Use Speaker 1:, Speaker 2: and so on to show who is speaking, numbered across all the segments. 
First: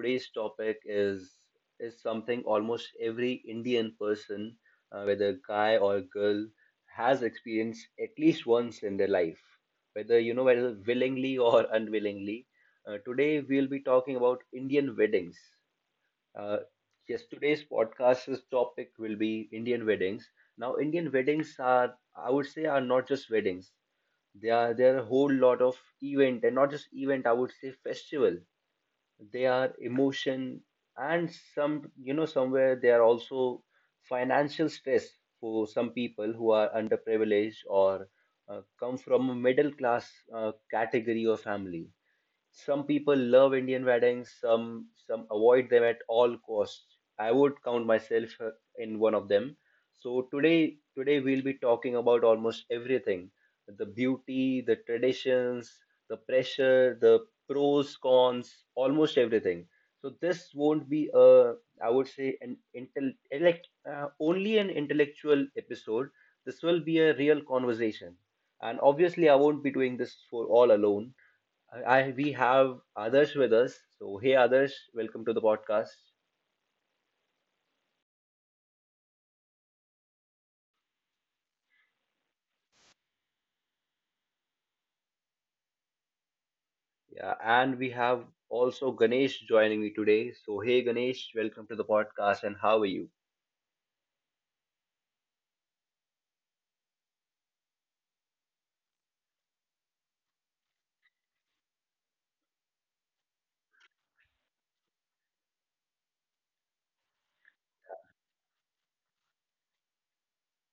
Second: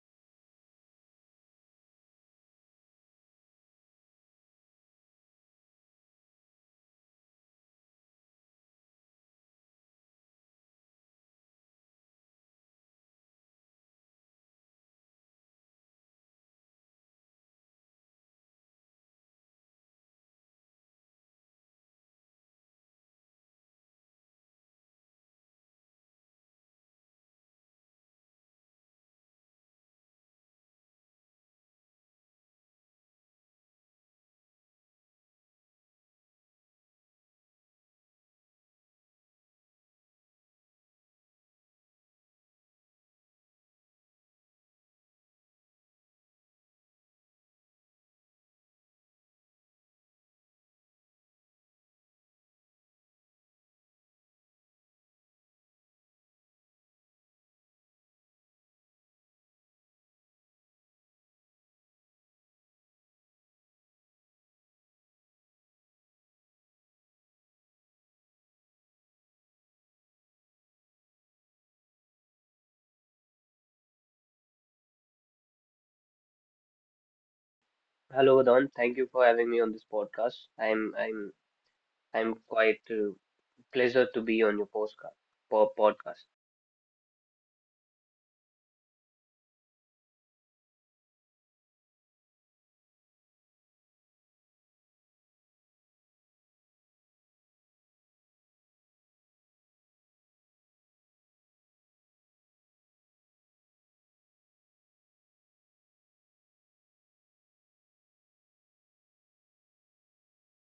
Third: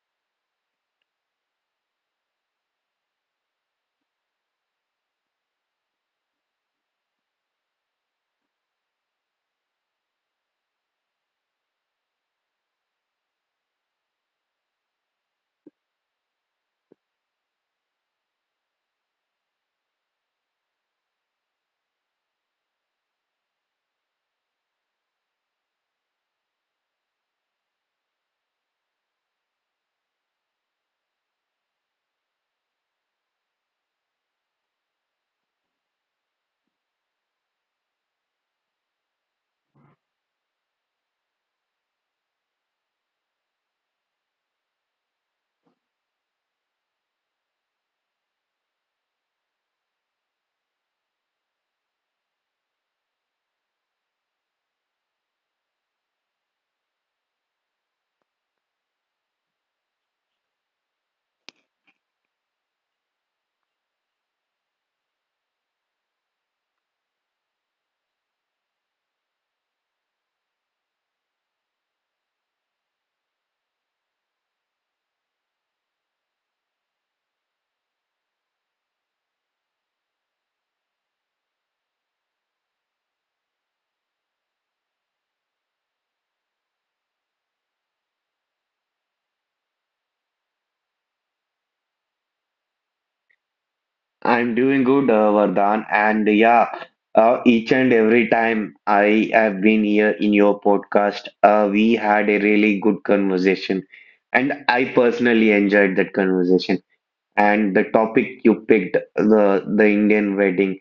Speaker 1: Today's topic is something almost every Indian person, whether guy or girl, has experienced at least once in their life, whether you know whether willingly or unwillingly. Today we'll be talking about Indian weddings. Uh, yes, today's podcast's topic will be Indian weddings. Now, Indian weddings are, I would say, are not just weddings. There are a whole lot of event, and not just event, I would say festival. They are emotion, and somewhere they are also financial stress for some people who are underprivileged or come from a middle class category or family. Some people love Indian weddings, some avoid them at all costs. I would count myself in one of them. So today we'll be talking about almost everything. The beauty, the traditions, the pressure, the pros, cons, almost everything. So this won't be I would say, an intel like only an intellectual episode. This will be a real conversation. And obviously, I won't be doing this for all alone. I, we have others with us. So hey others, welcome to the podcast.
Speaker 2: Hello, Don. Thank you for having me on this podcast. I'm quite pleasure to be on your postcard po podcast.
Speaker 1: Yeah, and we have also Ganesh joining me today. So hey Ganesh, welcome to the podcast, and how are you?
Speaker 3: I'm doing good, Vardhan, and each and every time I have been here in your podcast, we had a really good conversation, and I personally enjoyed that conversation. And the topic you picked, the Indian wedding,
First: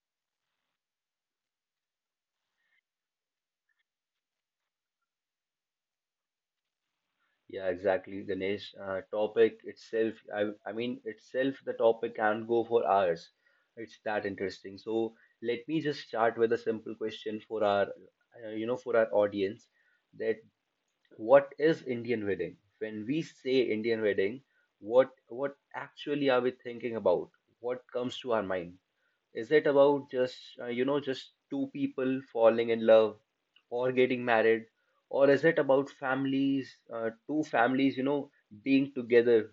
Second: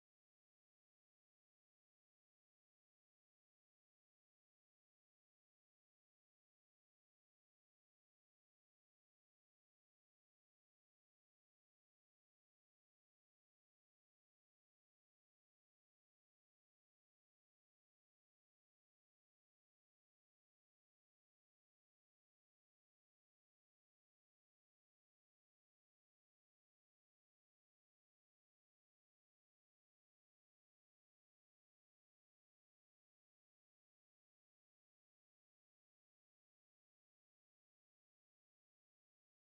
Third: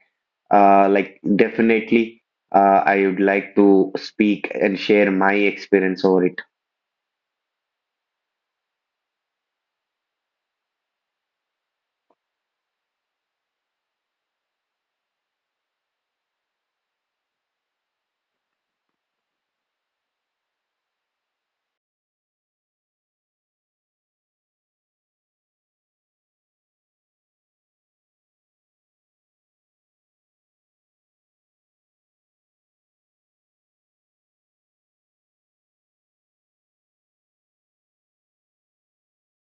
Speaker 3: definitely, I would like to speak and share my experience over it.
Speaker 1: Yeah, exactly, Ganesh. Topic itself, I mean itself, the topic can go for hours. It's that interesting. So let me just start with a simple question for our audience. That what is Indian wedding? When we say Indian wedding, what actually are we thinking about? What comes to our mind? Is it about just you know just two people falling in love or getting married, or is it about families, two families being together?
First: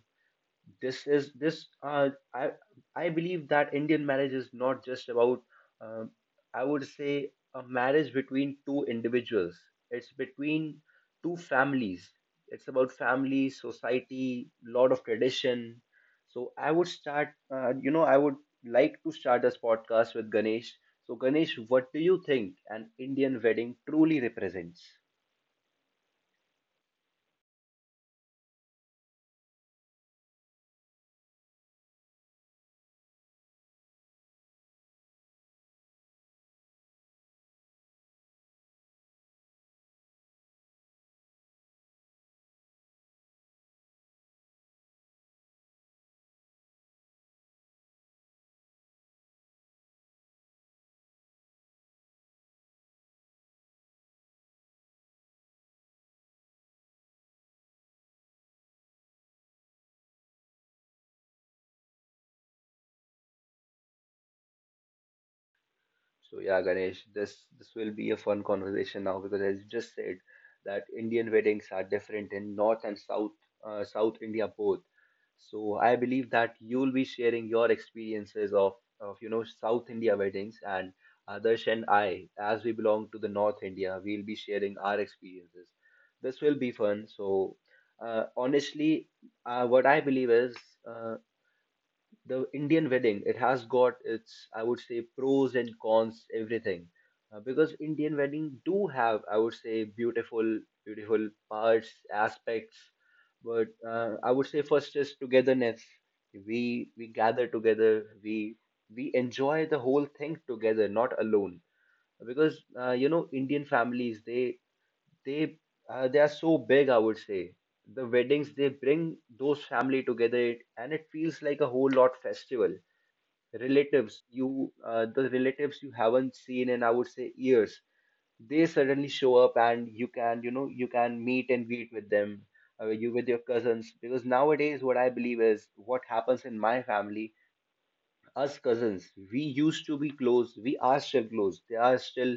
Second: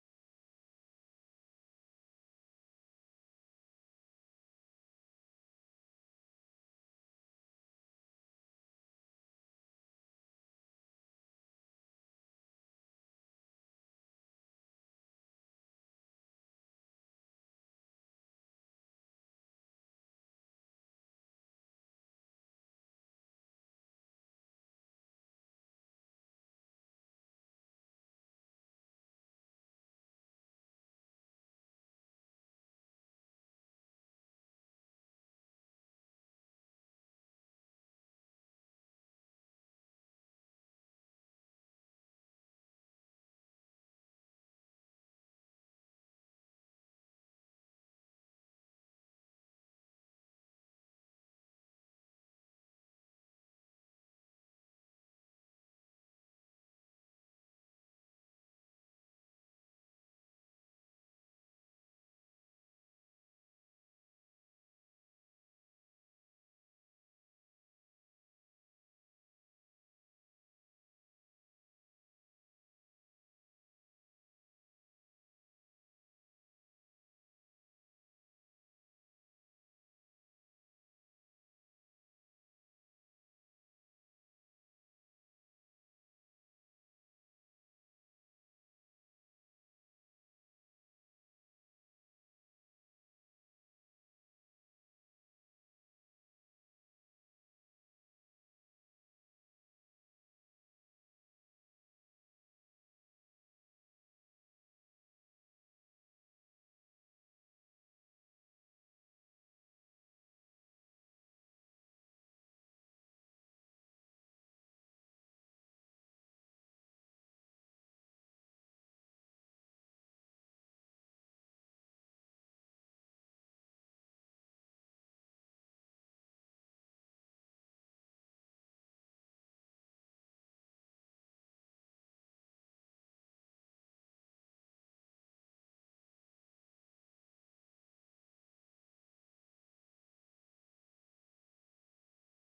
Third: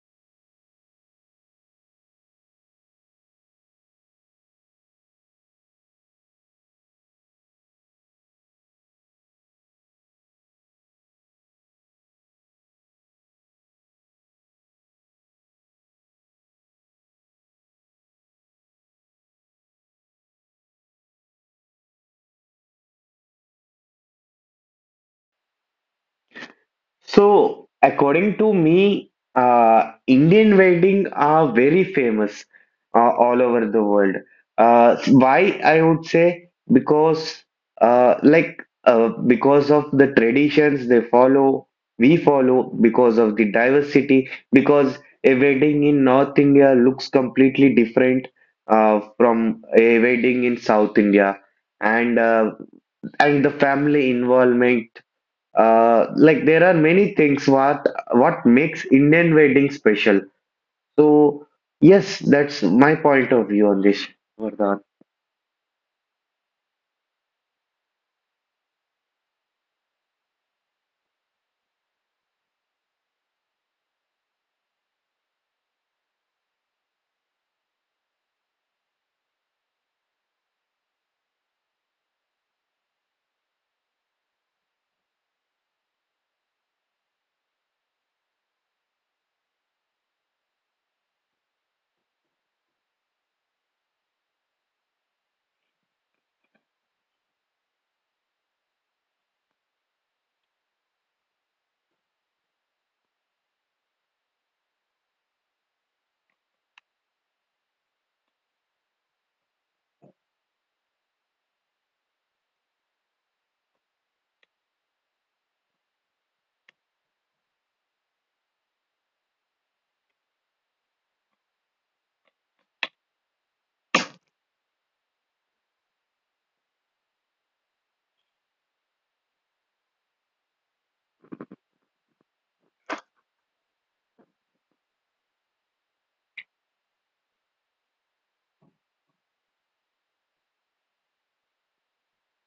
Speaker 1: This is this uh, i i believe that Indian marriage is not just about, um, I would say, a marriage between two individuals. It's between two families. It's about family, society, lot of tradition. So I would like to start this podcast with Ganesh. So Ganesh, what do you think an Indian wedding truly represents?
Speaker 3: So, according to me, Indian wedding are very famous all over the world. Why I would say because because of the traditions they follow, we follow because of the diversity. Because a wedding in North India looks completely different from a wedding in South India, and uh, and the family involvement there are many things what makes Indian wedding special. So yes, that's my point of view on this, Vardhan.
Speaker 1: So yeah, Ganesh, this will be a fun conversation now because as you just said that Indian weddings are different in North and South, South India both. So I believe that you'll be sharing your experiences of South India weddings, and Adarsh and I, as we belong to the North India, we'll be sharing our experiences. This will be fun. So honestly, what I believe is. Uh, the Indian wedding, it has got its, I would say, pros and cons, everything. Because Indian wedding do have, I would say, beautiful, beautiful parts, aspects. But I would say first is togetherness. We gather together. We enjoy the whole thing together, not alone. Because you know, Indian families, they they are so big. I would say the weddings they bring those family together, and it feels like a whole lot festival. Relatives you the relatives you haven't seen in, I would say, years, they suddenly show up, and you can meet and greet with them, you with your cousins. Because nowadays what I believe is what happens in my family: us cousins, we used to be close, we are still close. They are still,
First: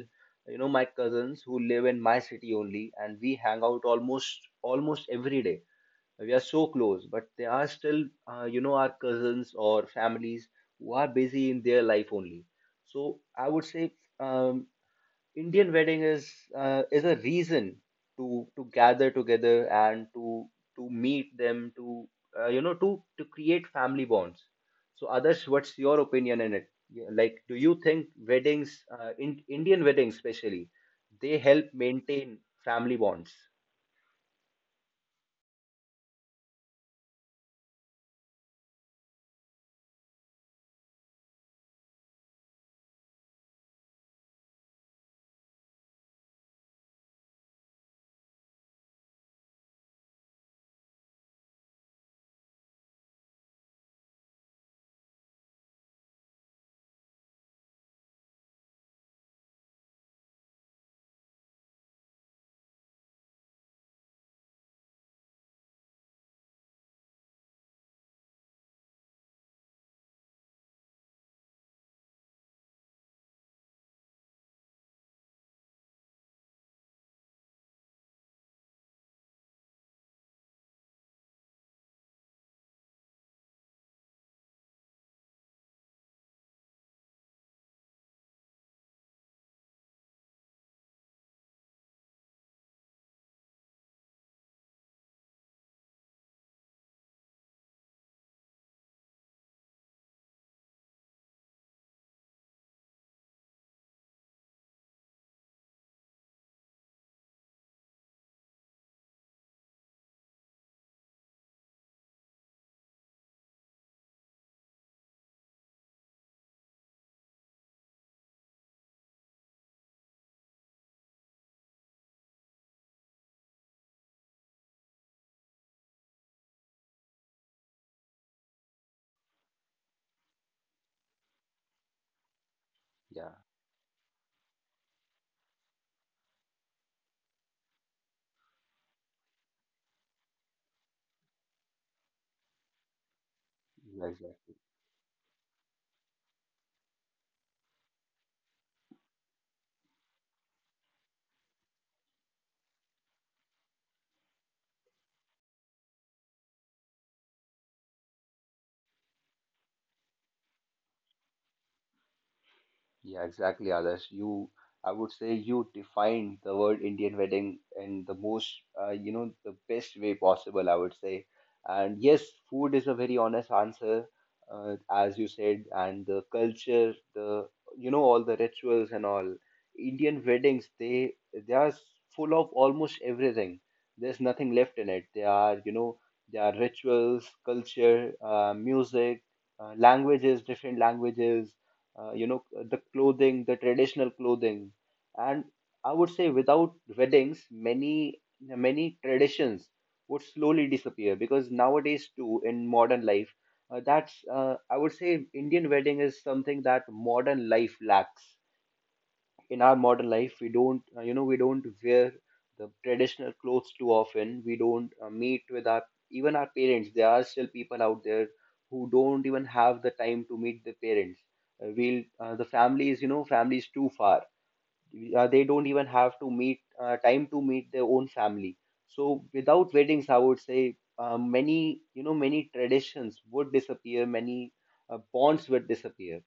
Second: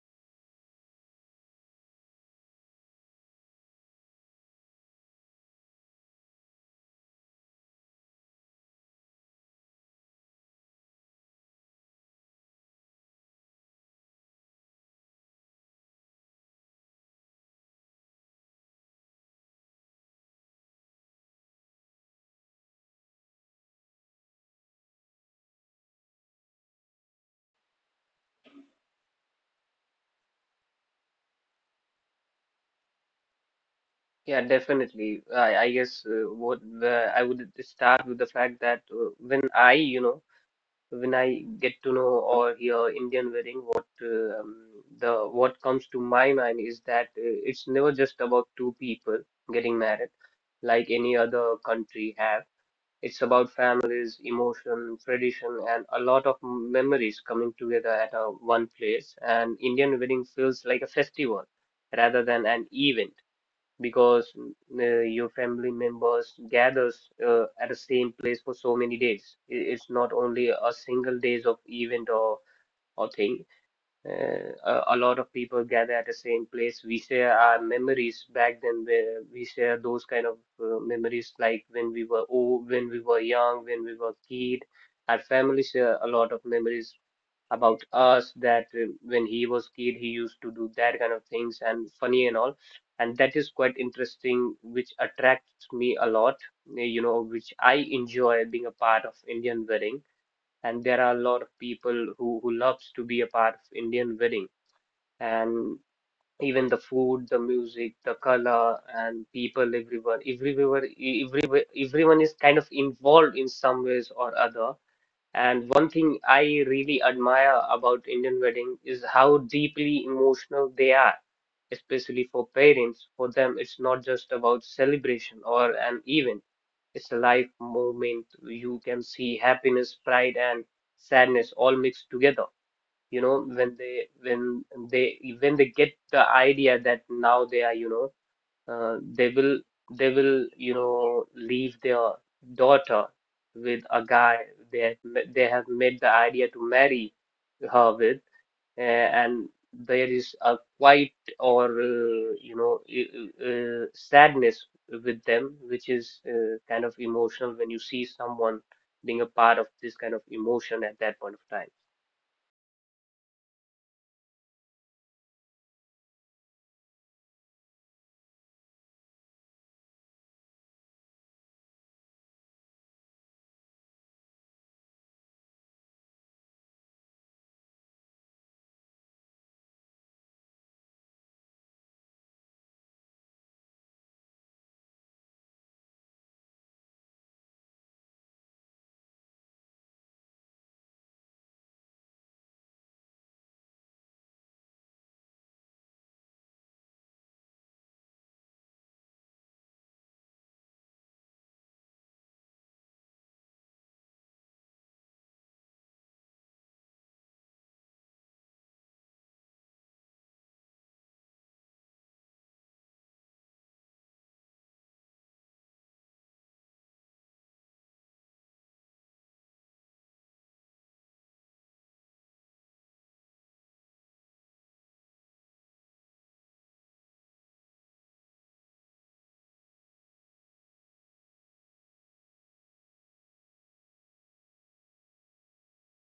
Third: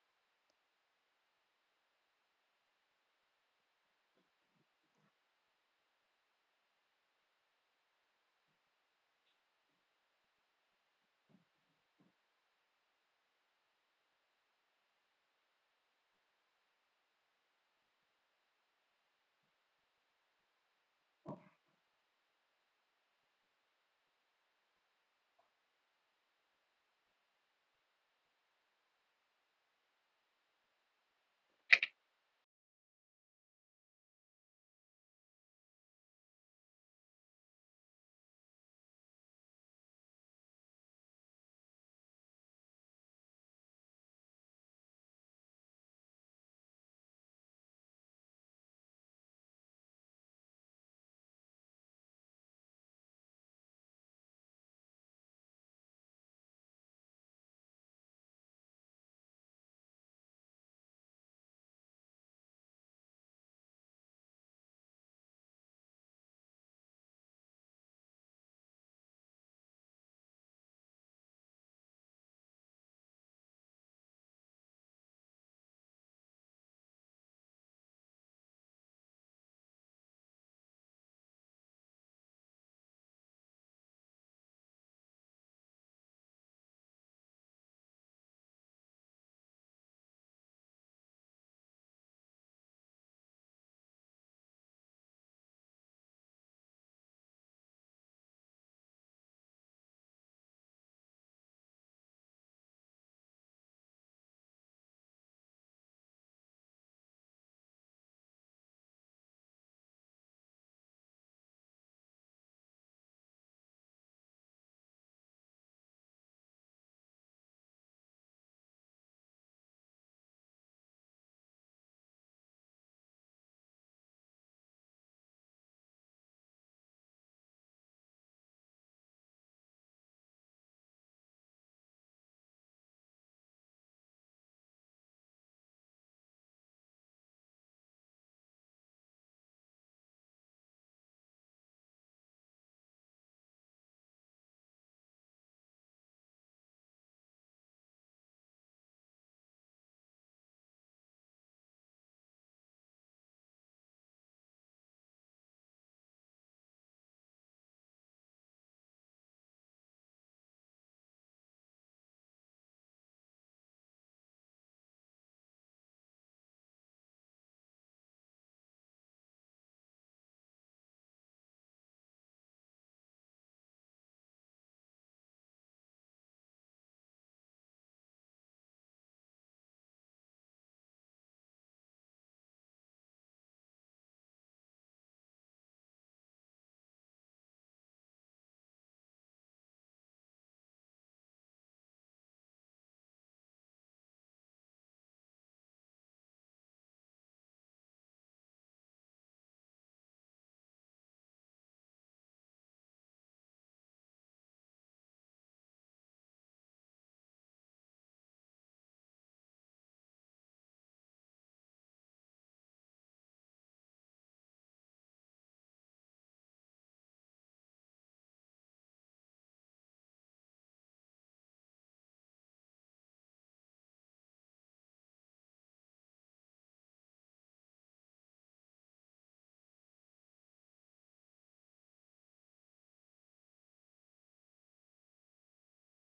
Speaker 1: you know, my cousins who live in my city only, and we hang out almost every day. We are so close, but they are still, you know, our cousins or families who are busy in their life only. So I would say, um, Indian wedding is, a reason to gather together, and to meet them, to uh, you know to create family bonds. So others, what's your opinion in it? Yeah, like do you think weddings in indian weddings especially, they help maintain family bonds?
Speaker 2: Yeah, definitely. I guess I would start with the fact that when I when I get to know or hear Indian wedding, what the what comes to my mind is that it's never just about two people getting married, like any other country have. It's about families, emotion, tradition, and a lot of memories coming together at a one place. And Indian wedding feels like a festival rather than an event because your family members gathers at the same place for so many days. It's not only a single days of event or thing uh, a lot of people gather at the same place. We share our memories back then, where we share those kind of memories, like when we were old, when we were young, when we were kid. Our family share a lot of memories about us that when he was kid, he used to do that kind of things and funny and all. And that is quite interesting, which attracts me a lot, you know, which I enjoy being a part of Indian wedding. And there are a lot of people who loves to be a part of Indian wedding and even the food, the music, the color, and people everyone everywhere, everywhere, everyone is kind of involved in some ways or other. And one thing I really admire about Indian wedding is how deeply emotional they are, especially for parents. For them, it's not just about celebration or an event. It's a life moment. You can see happiness, pride, and sadness all mixed together. You
Speaker 1: Yeah.
Speaker 2: know, when they when they when they get the idea that now they are, you know, they will you know, leave their daughter with
Speaker 1: Yeah,
Speaker 2: a guy.
Speaker 1: exactly.
Speaker 2: They have, they have made the idea to marry her with, uh, and there is a quiet or sadness with them, which is kind of emotional when you see someone being a part of this kind of emotion at that point of time.
Speaker 1: Yeah, exactly, Adarsh. I would say you defined the word Indian wedding in the most, you know, the best way possible, I would say. And yes, food is a very honest answer, as you said, and the culture, all the rituals and all. Indian weddings, they are full of almost everything. There's nothing left in it. They are, you know, there are rituals, culture, music, languages, different languages, uh, you know the clothing the traditional clothing and I would say, without weddings, many traditions would slowly disappear, because nowadays too, in modern life, that's I would say Indian wedding is something that modern life lacks. In our modern life, we don't wear the traditional clothes too often. We don't meet with our even our parents. There are still people out there who don't even have the time to meet the parents. Uh, we'll uh, the families, you know, families too far, they don't even have to meet time to meet their own family. So without weddings, I would say, many you know many traditions would disappear, many bonds would disappear.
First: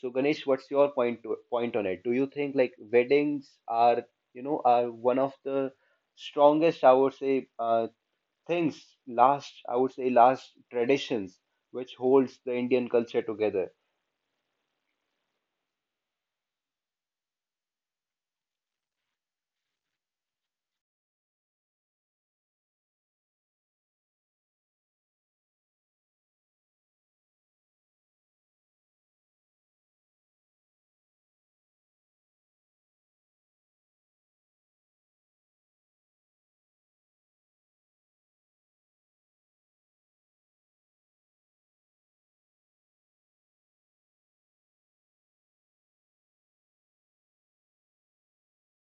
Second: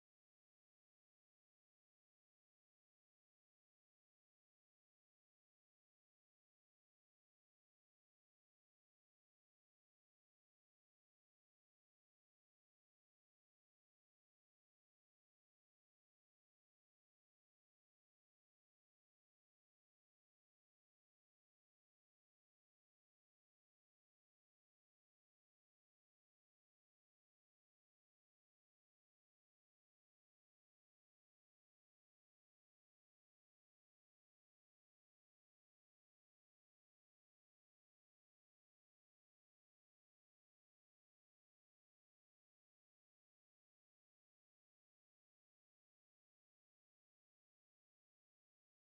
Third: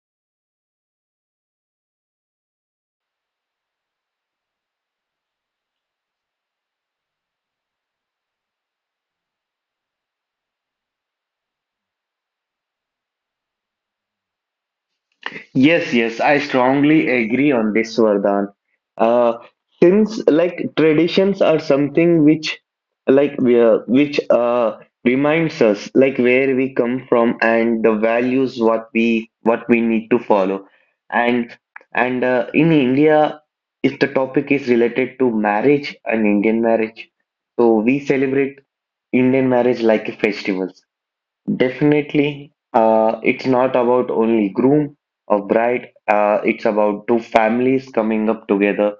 Speaker 1: So Ganesh, what's your point on it? Do you think like weddings are you know are one of the strongest, I would say, things last traditions which holds the Indian culture together?
Speaker 3: Yes, yes, I strongly agree on this, Vardhan. Uh, since like traditions are something which like we are- which uh reminds us like where we come from and the values what we need to follow. And and in India, if the topic is related to marriage and Indian marriage, so we celebrate Indian marriage like a festival. Definitely, it's not about only groom or bride. It's about two families coming up together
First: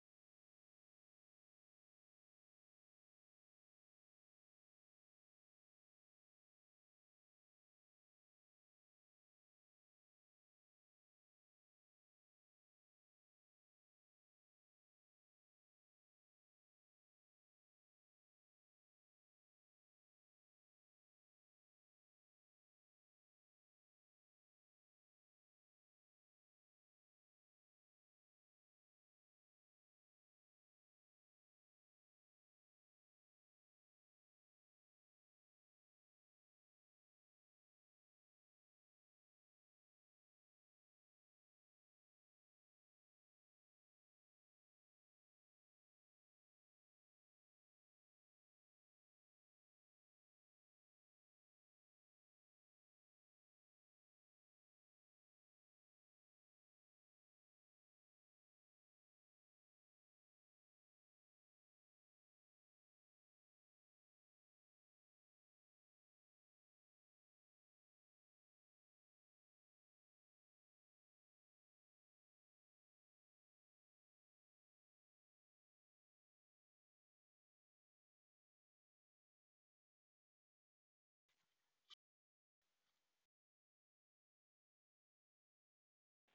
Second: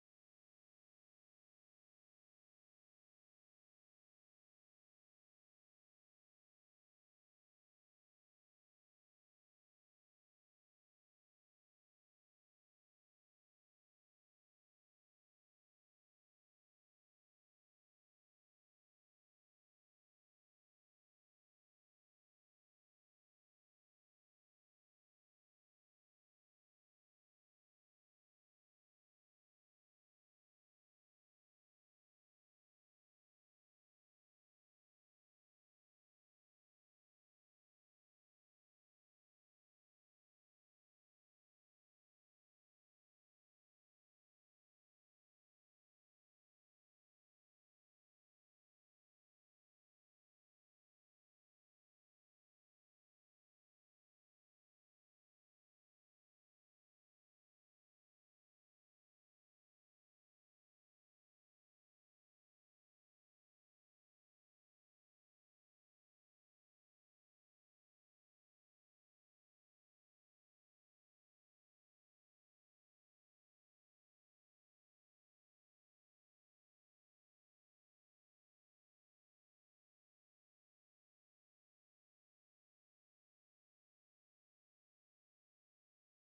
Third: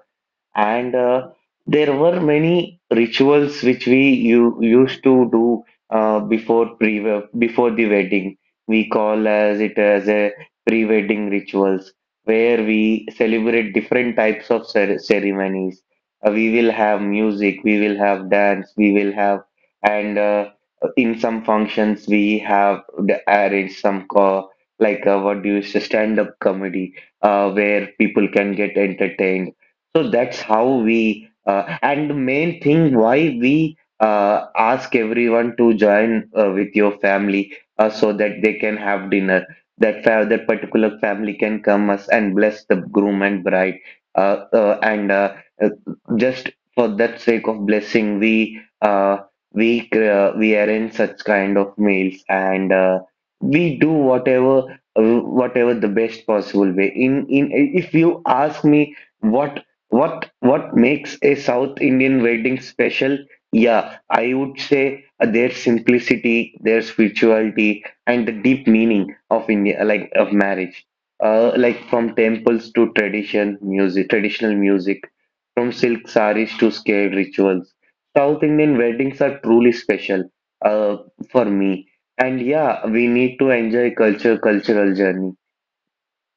Speaker 3: and there were many rituals which used to do uh, before pre before the wedding we call as it as a pre-wedding rituals where we celebrate different types of ceremonies. We will have music, we will have dance, we will have and in some functions we have arranged some co like what do you say, stand-up comedy where people can get entertained. So that's how and the main thing why we ask everyone to join with your family so that they can have dinner. That particular family can come us and bless the groom and bride. And uh, just for that sake of blessing, we arrange such kind of meals and we do whatever whatever the best possible way. In If you ask me what what makes a South Indian wedding special? Yeah, I would say their simplicity, their spirituality, and the deep meaning of India, like of marriage. From temples to traditional music, from silk saris to scared rituals. South Indian weddings are truly special, uh, for me. And yeah, we need to enjoy cultural journey,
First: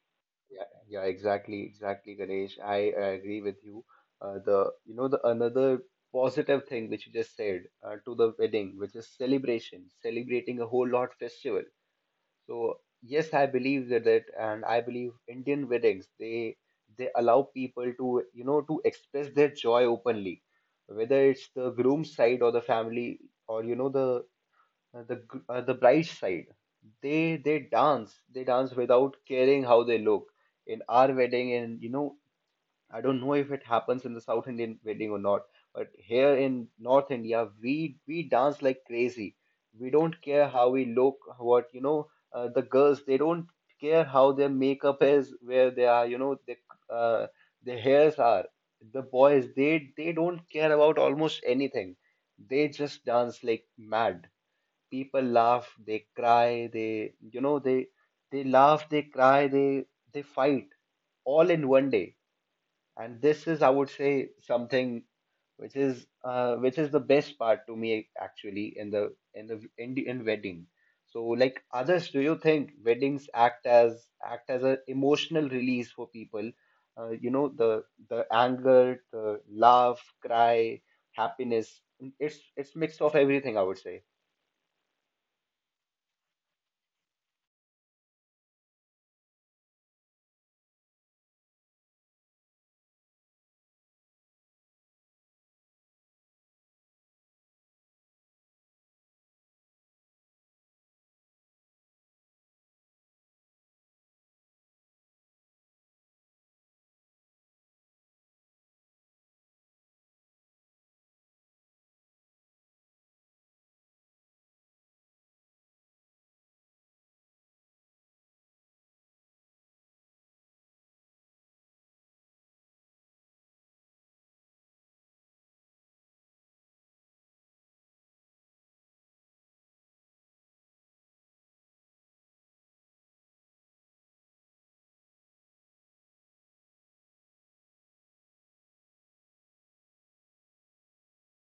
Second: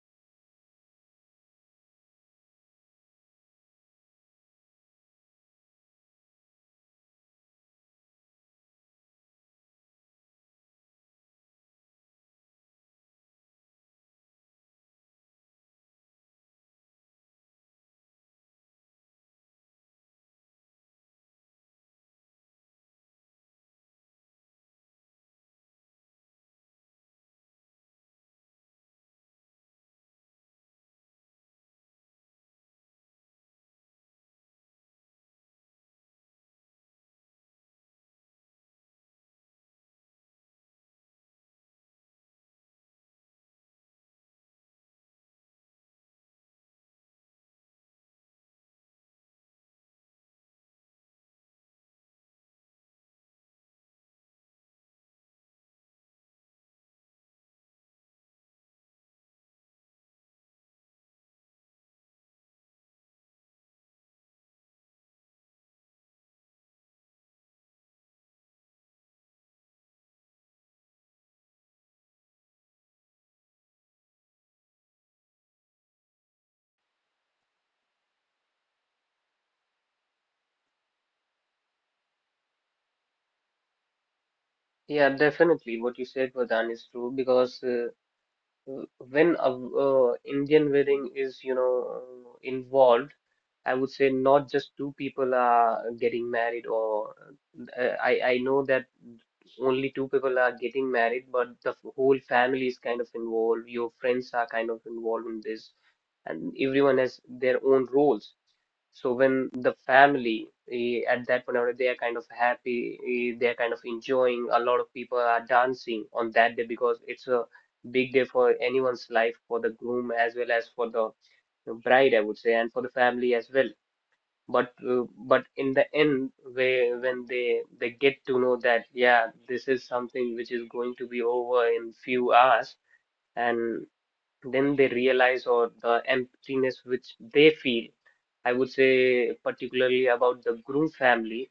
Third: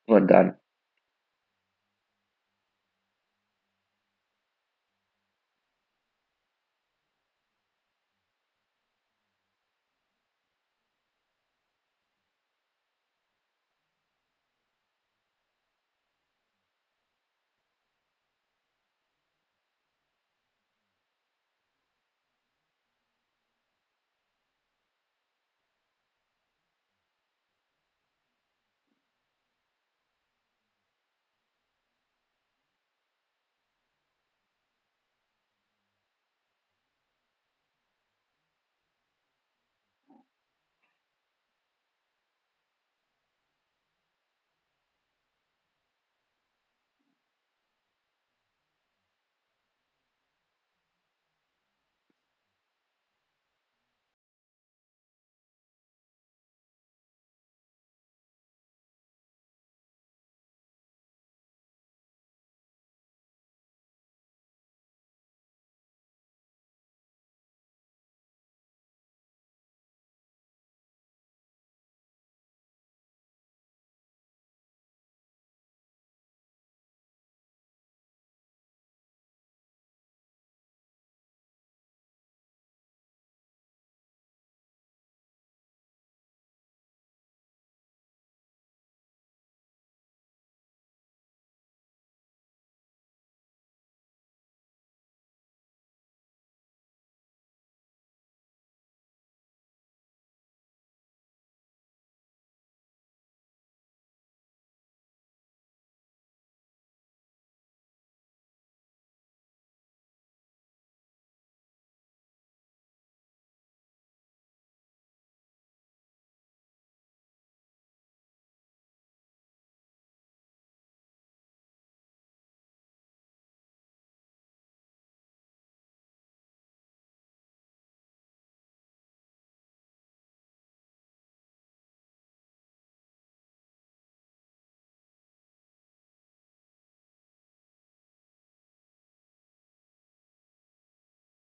Speaker 3: Vardhan.
Speaker 1: Yeah, yeah, exactly, exactly, Ganesh. I agree with you. The, another positive thing which you just said, to the wedding, which is celebration, celebrating a whole lot festival. So yes, I believe that, and I believe Indian weddings, they allow people to, express their joy openly, whether it's the groom's side or the family or the bright side. They dance without caring how they look in our wedding. And you know, I don't know if it happens in the south Indian wedding or not, but here in north India, we dance like crazy. We don't care how we look. What you know uh, the girls, they don't care how their makeup is, where they are you know they, uh, their hairs are. The boys, they don't care about almost anything. They just dance like mad. People laugh, they cry, they laugh, they cry, they fight, all in one day. And this is, I would say, something which is the best part to me, actually, in the, in wedding. So like others, do you think weddings act as an emotional release for people? The anger, the laugh, cry, happiness, it's mix of everything, I would say.
Speaker 2: Yeah, definitely. What you said, Vardhan, is true because when a Indian wedding is, you know, involved, I would say not just two people are getting married, or uh, I know that only two people are getting married, but the whole family is kind of involved. Your friends are kind of involved in this, and everyone has their own roles. So when the family at that point they are kind of happy, they are kind of enjoying. A lot of people are dancing on that day because it's a big day for anyone's life, for the groom as well as for the bride, I would say, and for the family as well. But in the end, where when they get to know that yeah, this is something which is going to be over in few hours, and then they realize or the emptiness which they feel. I would say particularly about the groom family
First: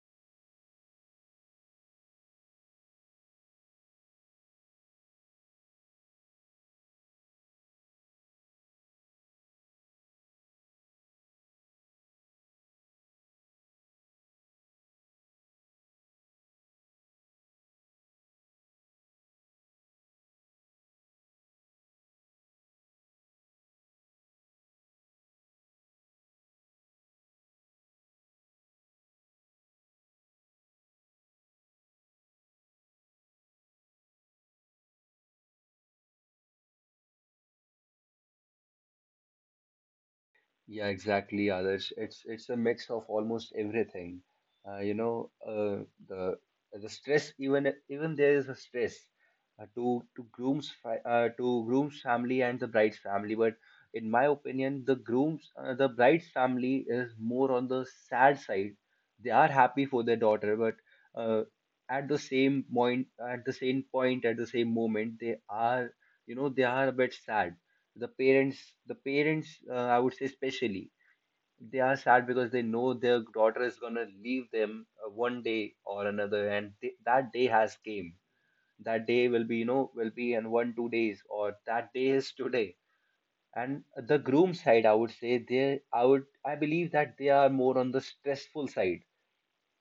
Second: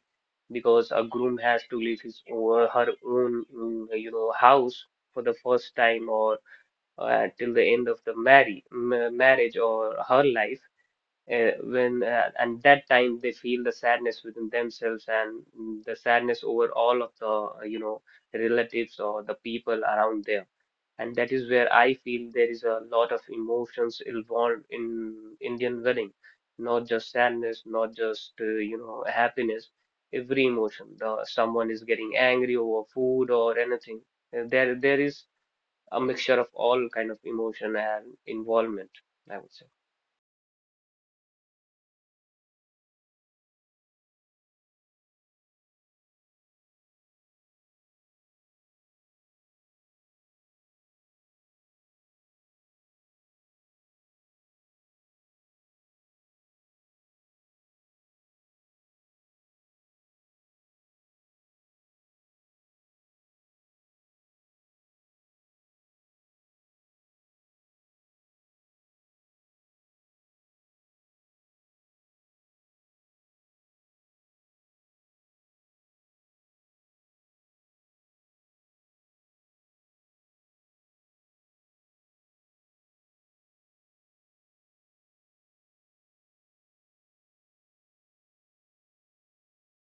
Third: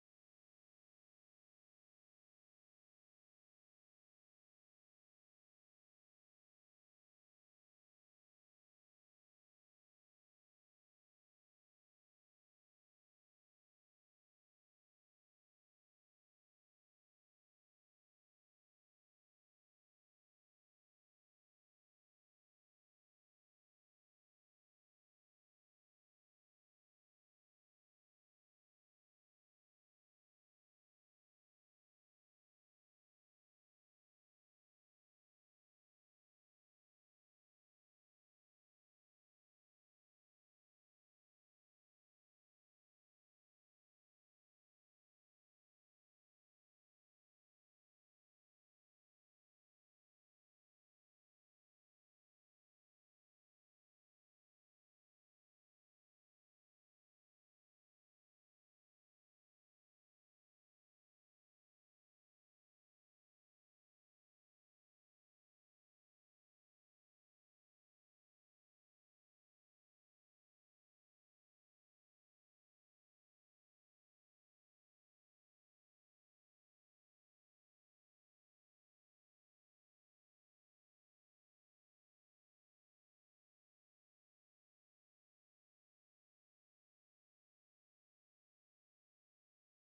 Speaker 2: because a groom has to leave his or her own you know house for the first time or till the end of the marriage or her life when and that time they feel the sadness within themselves and the sadness over all of the you know relatives or the people around there, and that is where I feel there is a lot of emotions involved in Indian wedding, not just sadness, not just you know happiness, every emotion, the someone is getting angry over food or anything. There is a mixture of all kind of emotion and involvement, I would say.
Speaker 1: Yeah, exactly, Adarsh. It's a mix of almost everything. The stress, even there is a stress, to groom's family and the bride's family. But in my opinion, the bride's family is more on the sad side. They are happy for their daughter, but uh, at the same point, at the same point, at the same moment, they are a bit sad. The parents the parents I would say, especially, they are sad because they know their daughter is going to leave them, one day or another, and that day has came. That day will be in 1-2 days, or that day is today. And the groom side, I would say, they I would I believe that they are more on the stressful side,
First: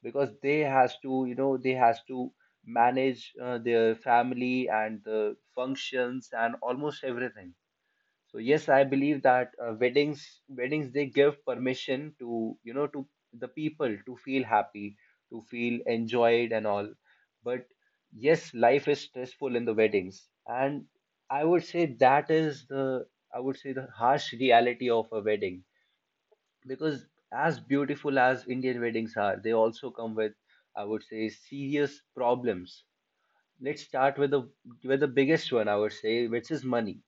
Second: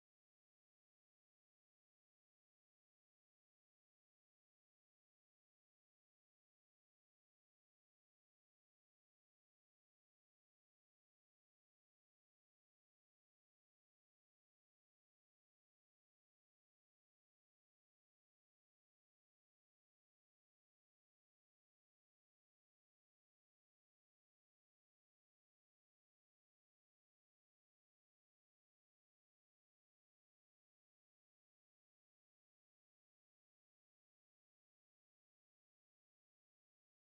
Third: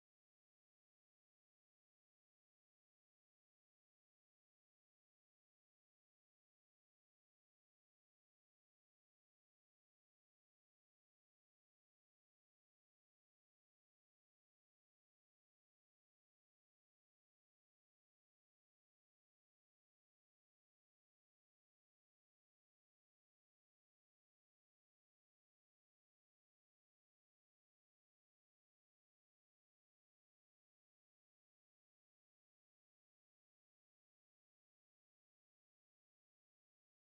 Speaker 1: because they has to manage their family, and the functions, and almost everything. So yes, I believe that, weddings, they give permission to, the people to feel happy, to feel enjoyed and all. But yes, life is stressful in the weddings, and I would say that is the I would say the harsh reality of a wedding, because as beautiful as Indian weddings are, they also come with, I would say, serious problems. Let's start with the, biggest one, I would say, which is money.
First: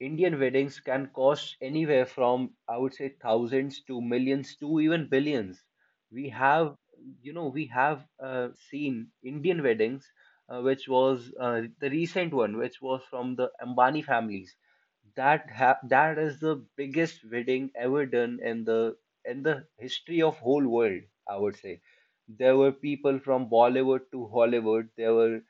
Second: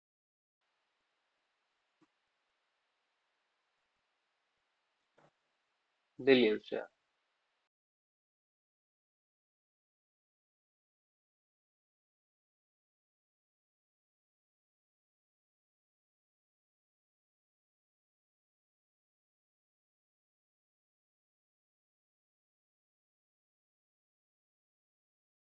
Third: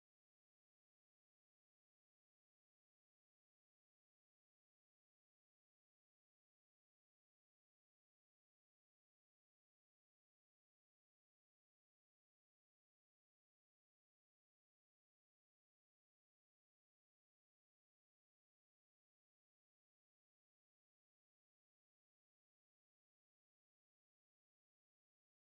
Speaker 1: Indian weddings can cost anywhere from, I would say, thousands to millions to even billions. We
Speaker 2: Billions.
Speaker 1: have, we have seen Indian weddings, which was, the recent one, which was from the Ambani families. That is the biggest wedding ever done in the history of whole world. I would say there were people from Bollywood to Hollywood.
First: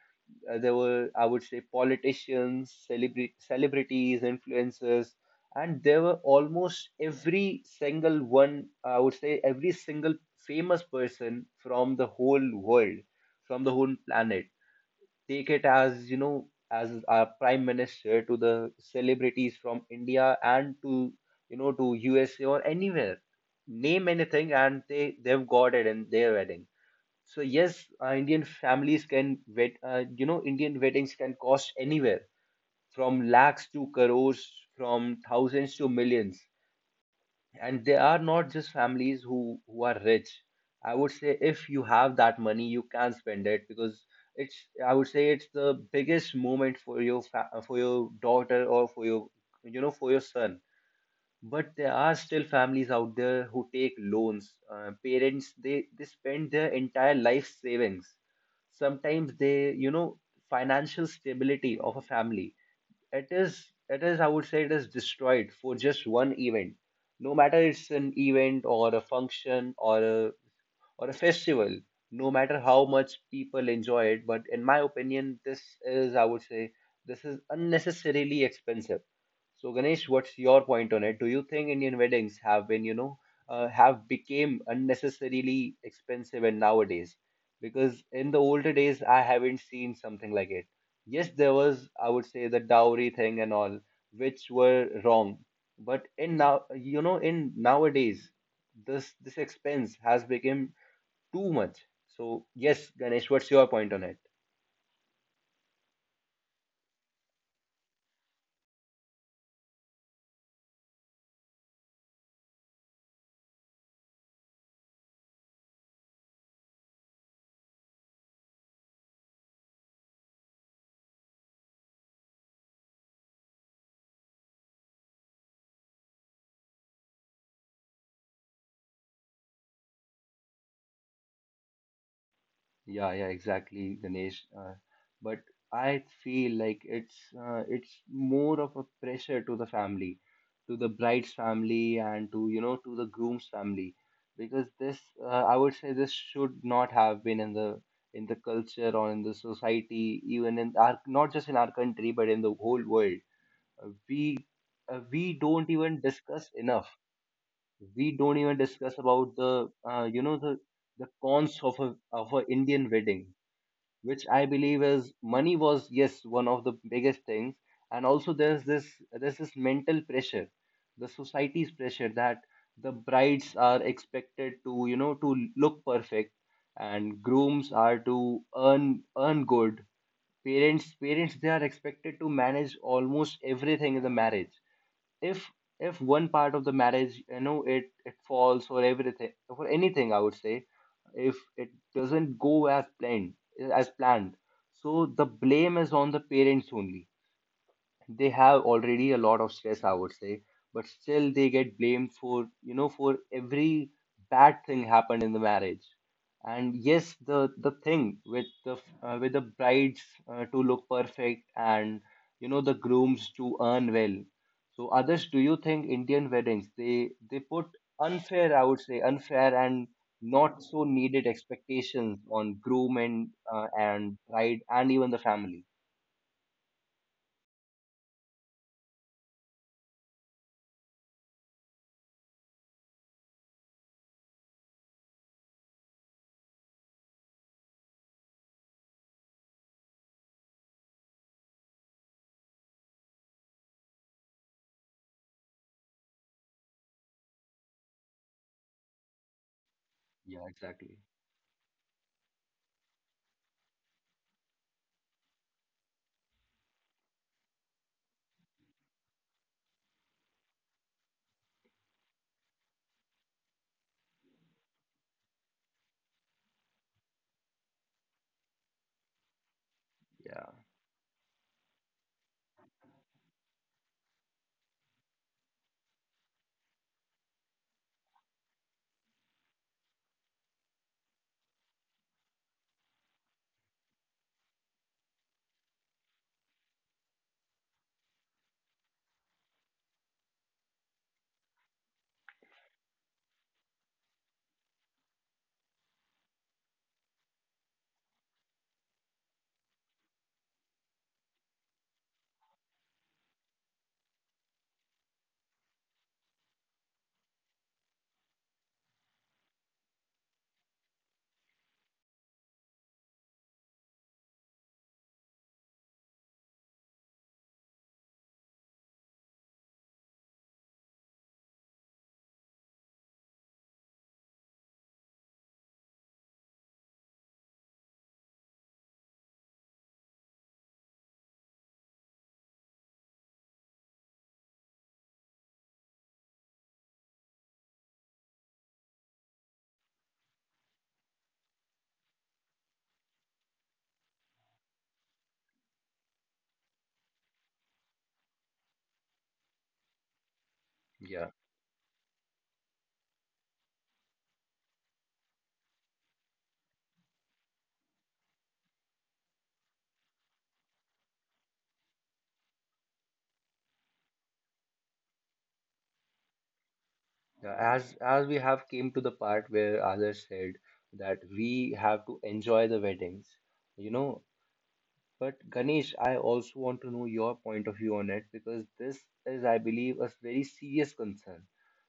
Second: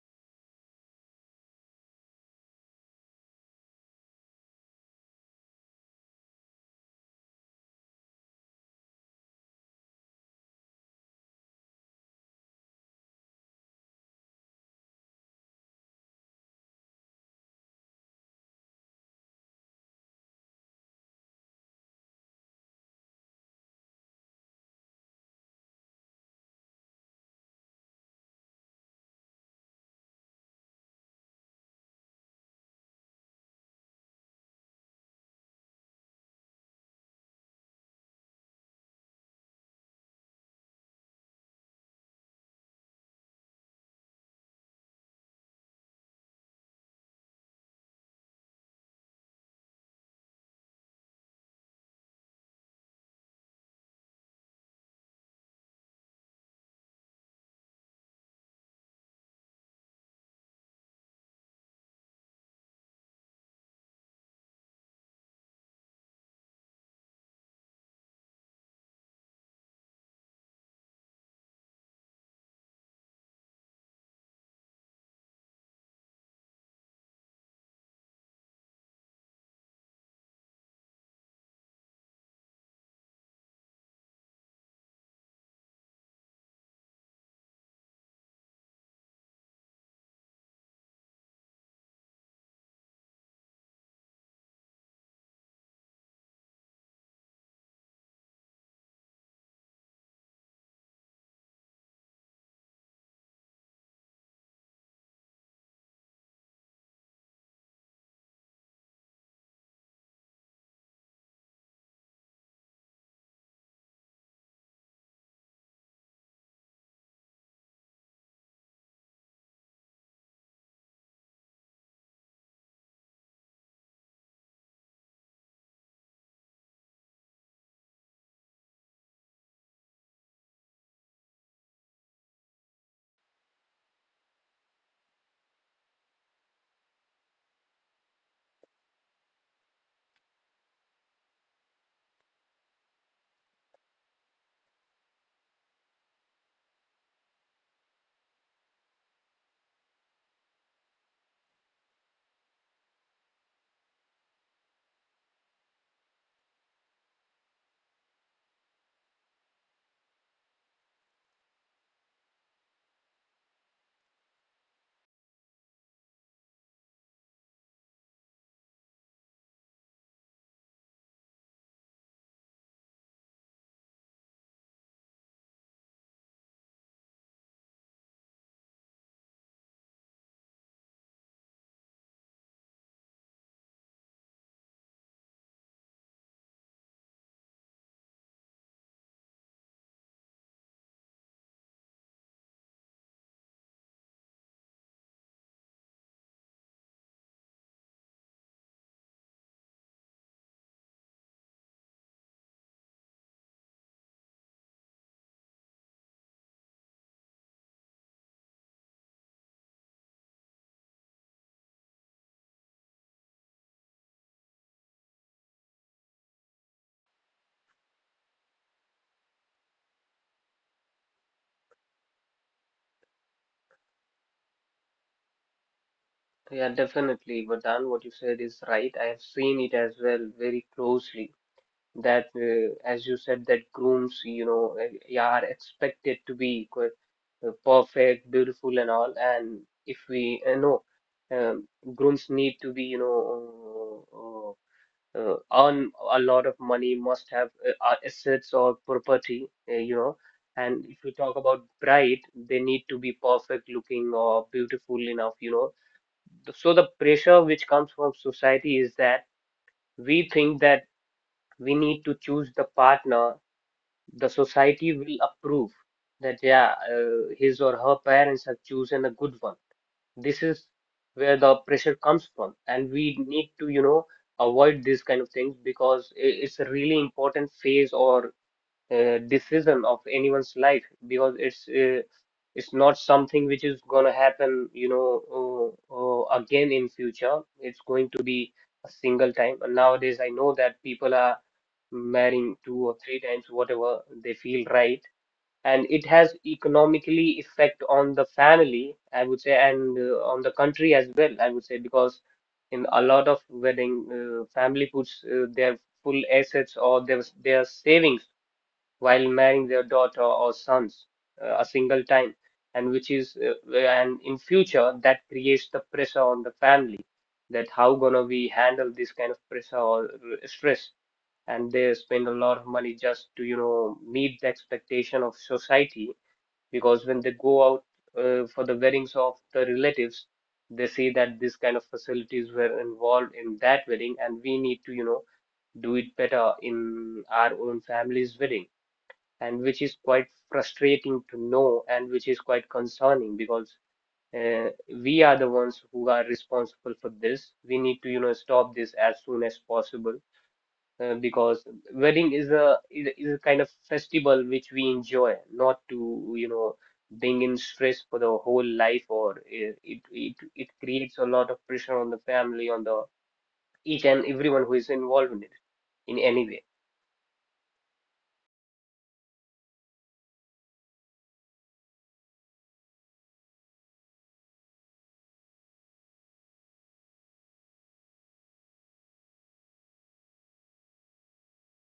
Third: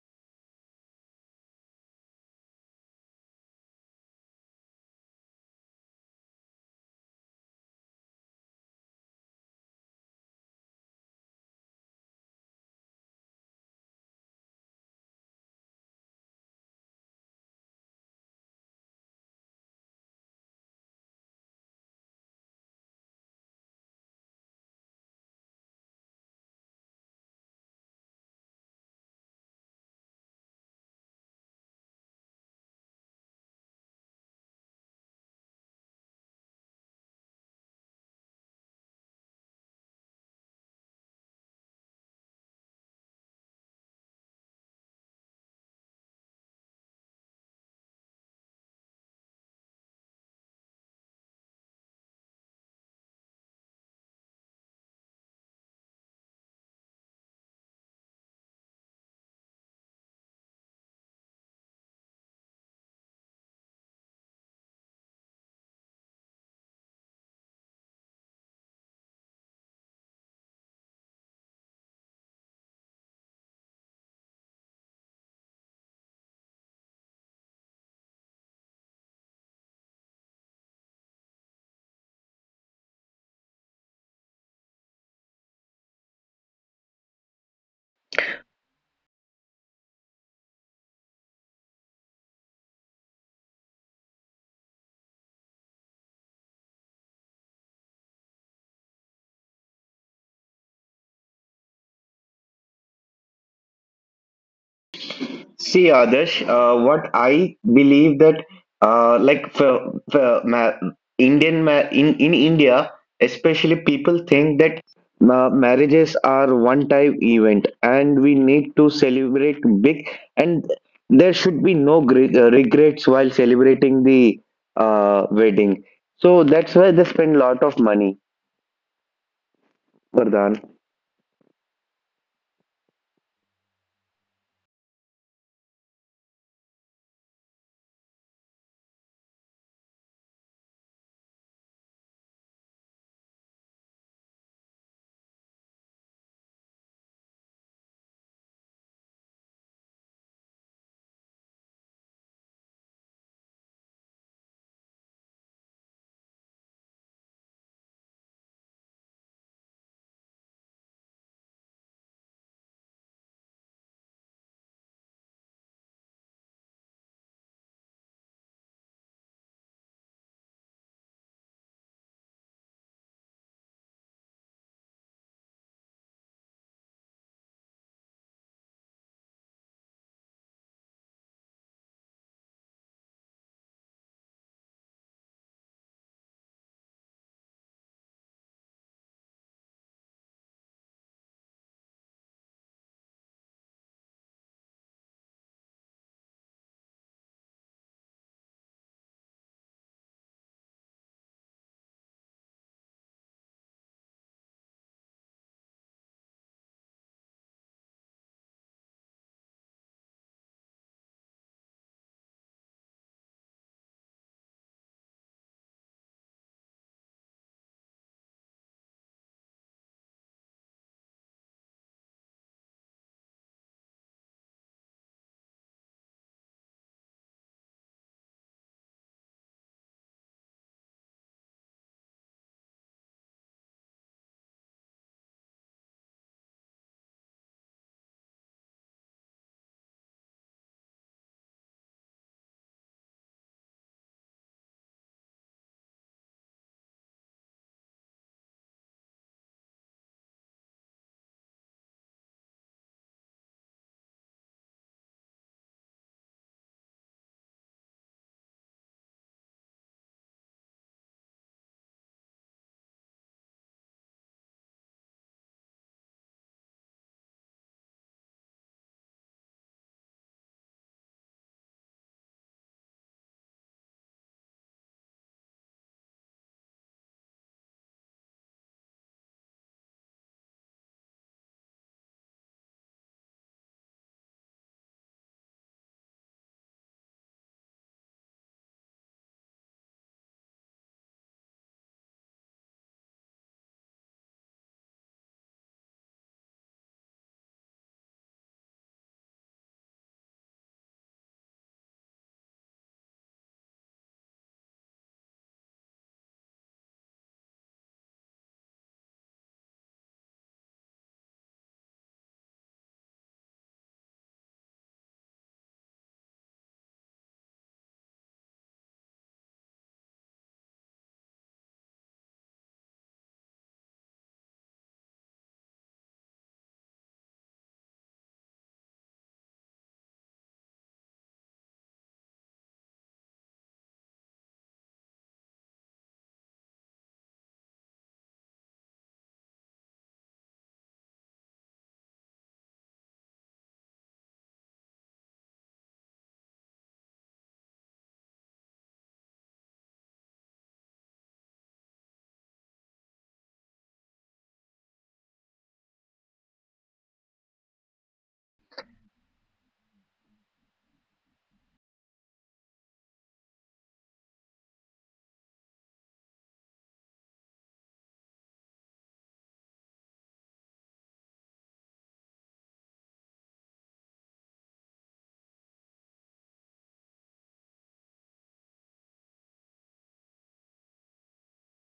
Speaker 1: There were I would say politicians celebrities, influencers, and there were almost every single one, I would say every single famous person from the whole world, from the whole planet. Take it as as our prime minister to the celebrities from India and to to USA or anywhere. Name anything and they've got it in their wedding. So yes, Indian families can wed, Indian weddings can cost anywhere from lakhs to crores, from thousands to millions, and they are not just families who are rich. I would say if you have that money, you can spend it because it's, I would say, it's the biggest moment for your for your daughter or for your, for your son. But there are still families out there who take loans. Parents, they spend their entire life savings. Sometimes they, financial stability of a family. It is, I would say, it is destroyed for just one event. No matter it's an event or a function or a festival, no matter how much people enjoy it. But in my opinion, this is, I would say, this is unnecessarily expensive. So Ganesh, what's your point on it? Do you think Indian weddings have been, have became unnecessarily expensive and nowadays? Because in the older days, I haven't seen something like it. Yes, there was, I would say, the dowry thing and all, which were wrong. But in now, in nowadays, this expense has become too much. So yes, Ganesh, what's your point on it?
Speaker 3: See, Adarsh, what I believe that like for ma- Indian ma- in India, especially people think that marriages are one-time event, and we need to celebrate big, and there should be no regrets while celebrating the wedding. So that's why they spend a lot of money, Vardhan.
Speaker 1: Yeah, yeah, exactly, Ganesh. But I feel like it's more of a pressure to the family, to the bride's family, and to, to the groom's family, because this, I would say, this should not have been in the culture or in the society, even in our, not just in our country, but in the whole world. Uh, we we don't even discuss enough, we don't even discuss about the, the cons of a Indian wedding, which I believe is money was, yes, one of the biggest things. And also there's this, there's this mental pressure, the society's pressure, that the brides are expected to, to look perfect, and grooms are to earn good. Parents, they are expected to manage almost everything in the marriage. if if one part of the marriage, it, it falls, or everything, for anything, I would say, if it doesn't go as planned, as planned so the blame is on the parents only. They have already a lot of stress, I would say, but still they get blamed for, for every bad thing happened in the marriage. And yes, the thing with the, with the brides, to look perfect, and, the grooms to earn well. So others, do you think Indian weddings, they put unfair, I would say, unfair and not so needed expectations on groom, and bride, and even the family?
Speaker 2: Yeah, definitely, Vardhan, what you said is right. I have seen it as well very closely. That, as you said, that grooms, you know, yeah, are expected to be perfect, beautiful, and all. And if we, no, um, grooms need to be, you know, earn a lot of money, must have assets or property, you know.
Speaker 1: Yeah,
Speaker 2: And
Speaker 1: exactly.
Speaker 2: if we talk about bride, they need to be perfect looking or beautiful enough, you know, so the pressure which comes from society is that we think that we need to choose the partner the society will approve, that yeah, his or her parents have chosen a good one. This is where the pressure comes from, and we need to, you know, avoid these kind of things because it's a really important phase or decision of anyone's life because it's not something which is gonna happen, you know, again in future. It's going to be a single time. And nowadays, I know that people are marrying two or three times, whatever they feel right, and it has economically effect on the family, I would say, and on the country as well, I would say, because in a lot of wedding, family puts their full assets or their savings while marrying their daughter or sons a single time, and which is and in future that creates the pressure on the family, that how gonna we handle this kind of pressure or stress, and they spend a lot of money just to you know meet the expectation of society, because when they go out for the weddings of the relatives, they see that this kind of facilities were involved in that wedding and we need to you know do it better in our own family's wedding, and which is quite frustrating to know and which is quite concerning because uh, we are the ones who are responsible for this. We need to, you know, stop this as soon as possible
Speaker 1: Yeah.
Speaker 2: because wedding is a is a kind of festival which we enjoy, not to, you know, bring in stress for the whole life or it creates a lot of pressure on the family, on the each and everyone who is involved in it in any way.
Speaker 1: Yeah, as we have came to the part where others said that we have to enjoy the weddings, you know. But Ganesh, I also want to know your point of view on it, because this is, I believe, a very serious concern.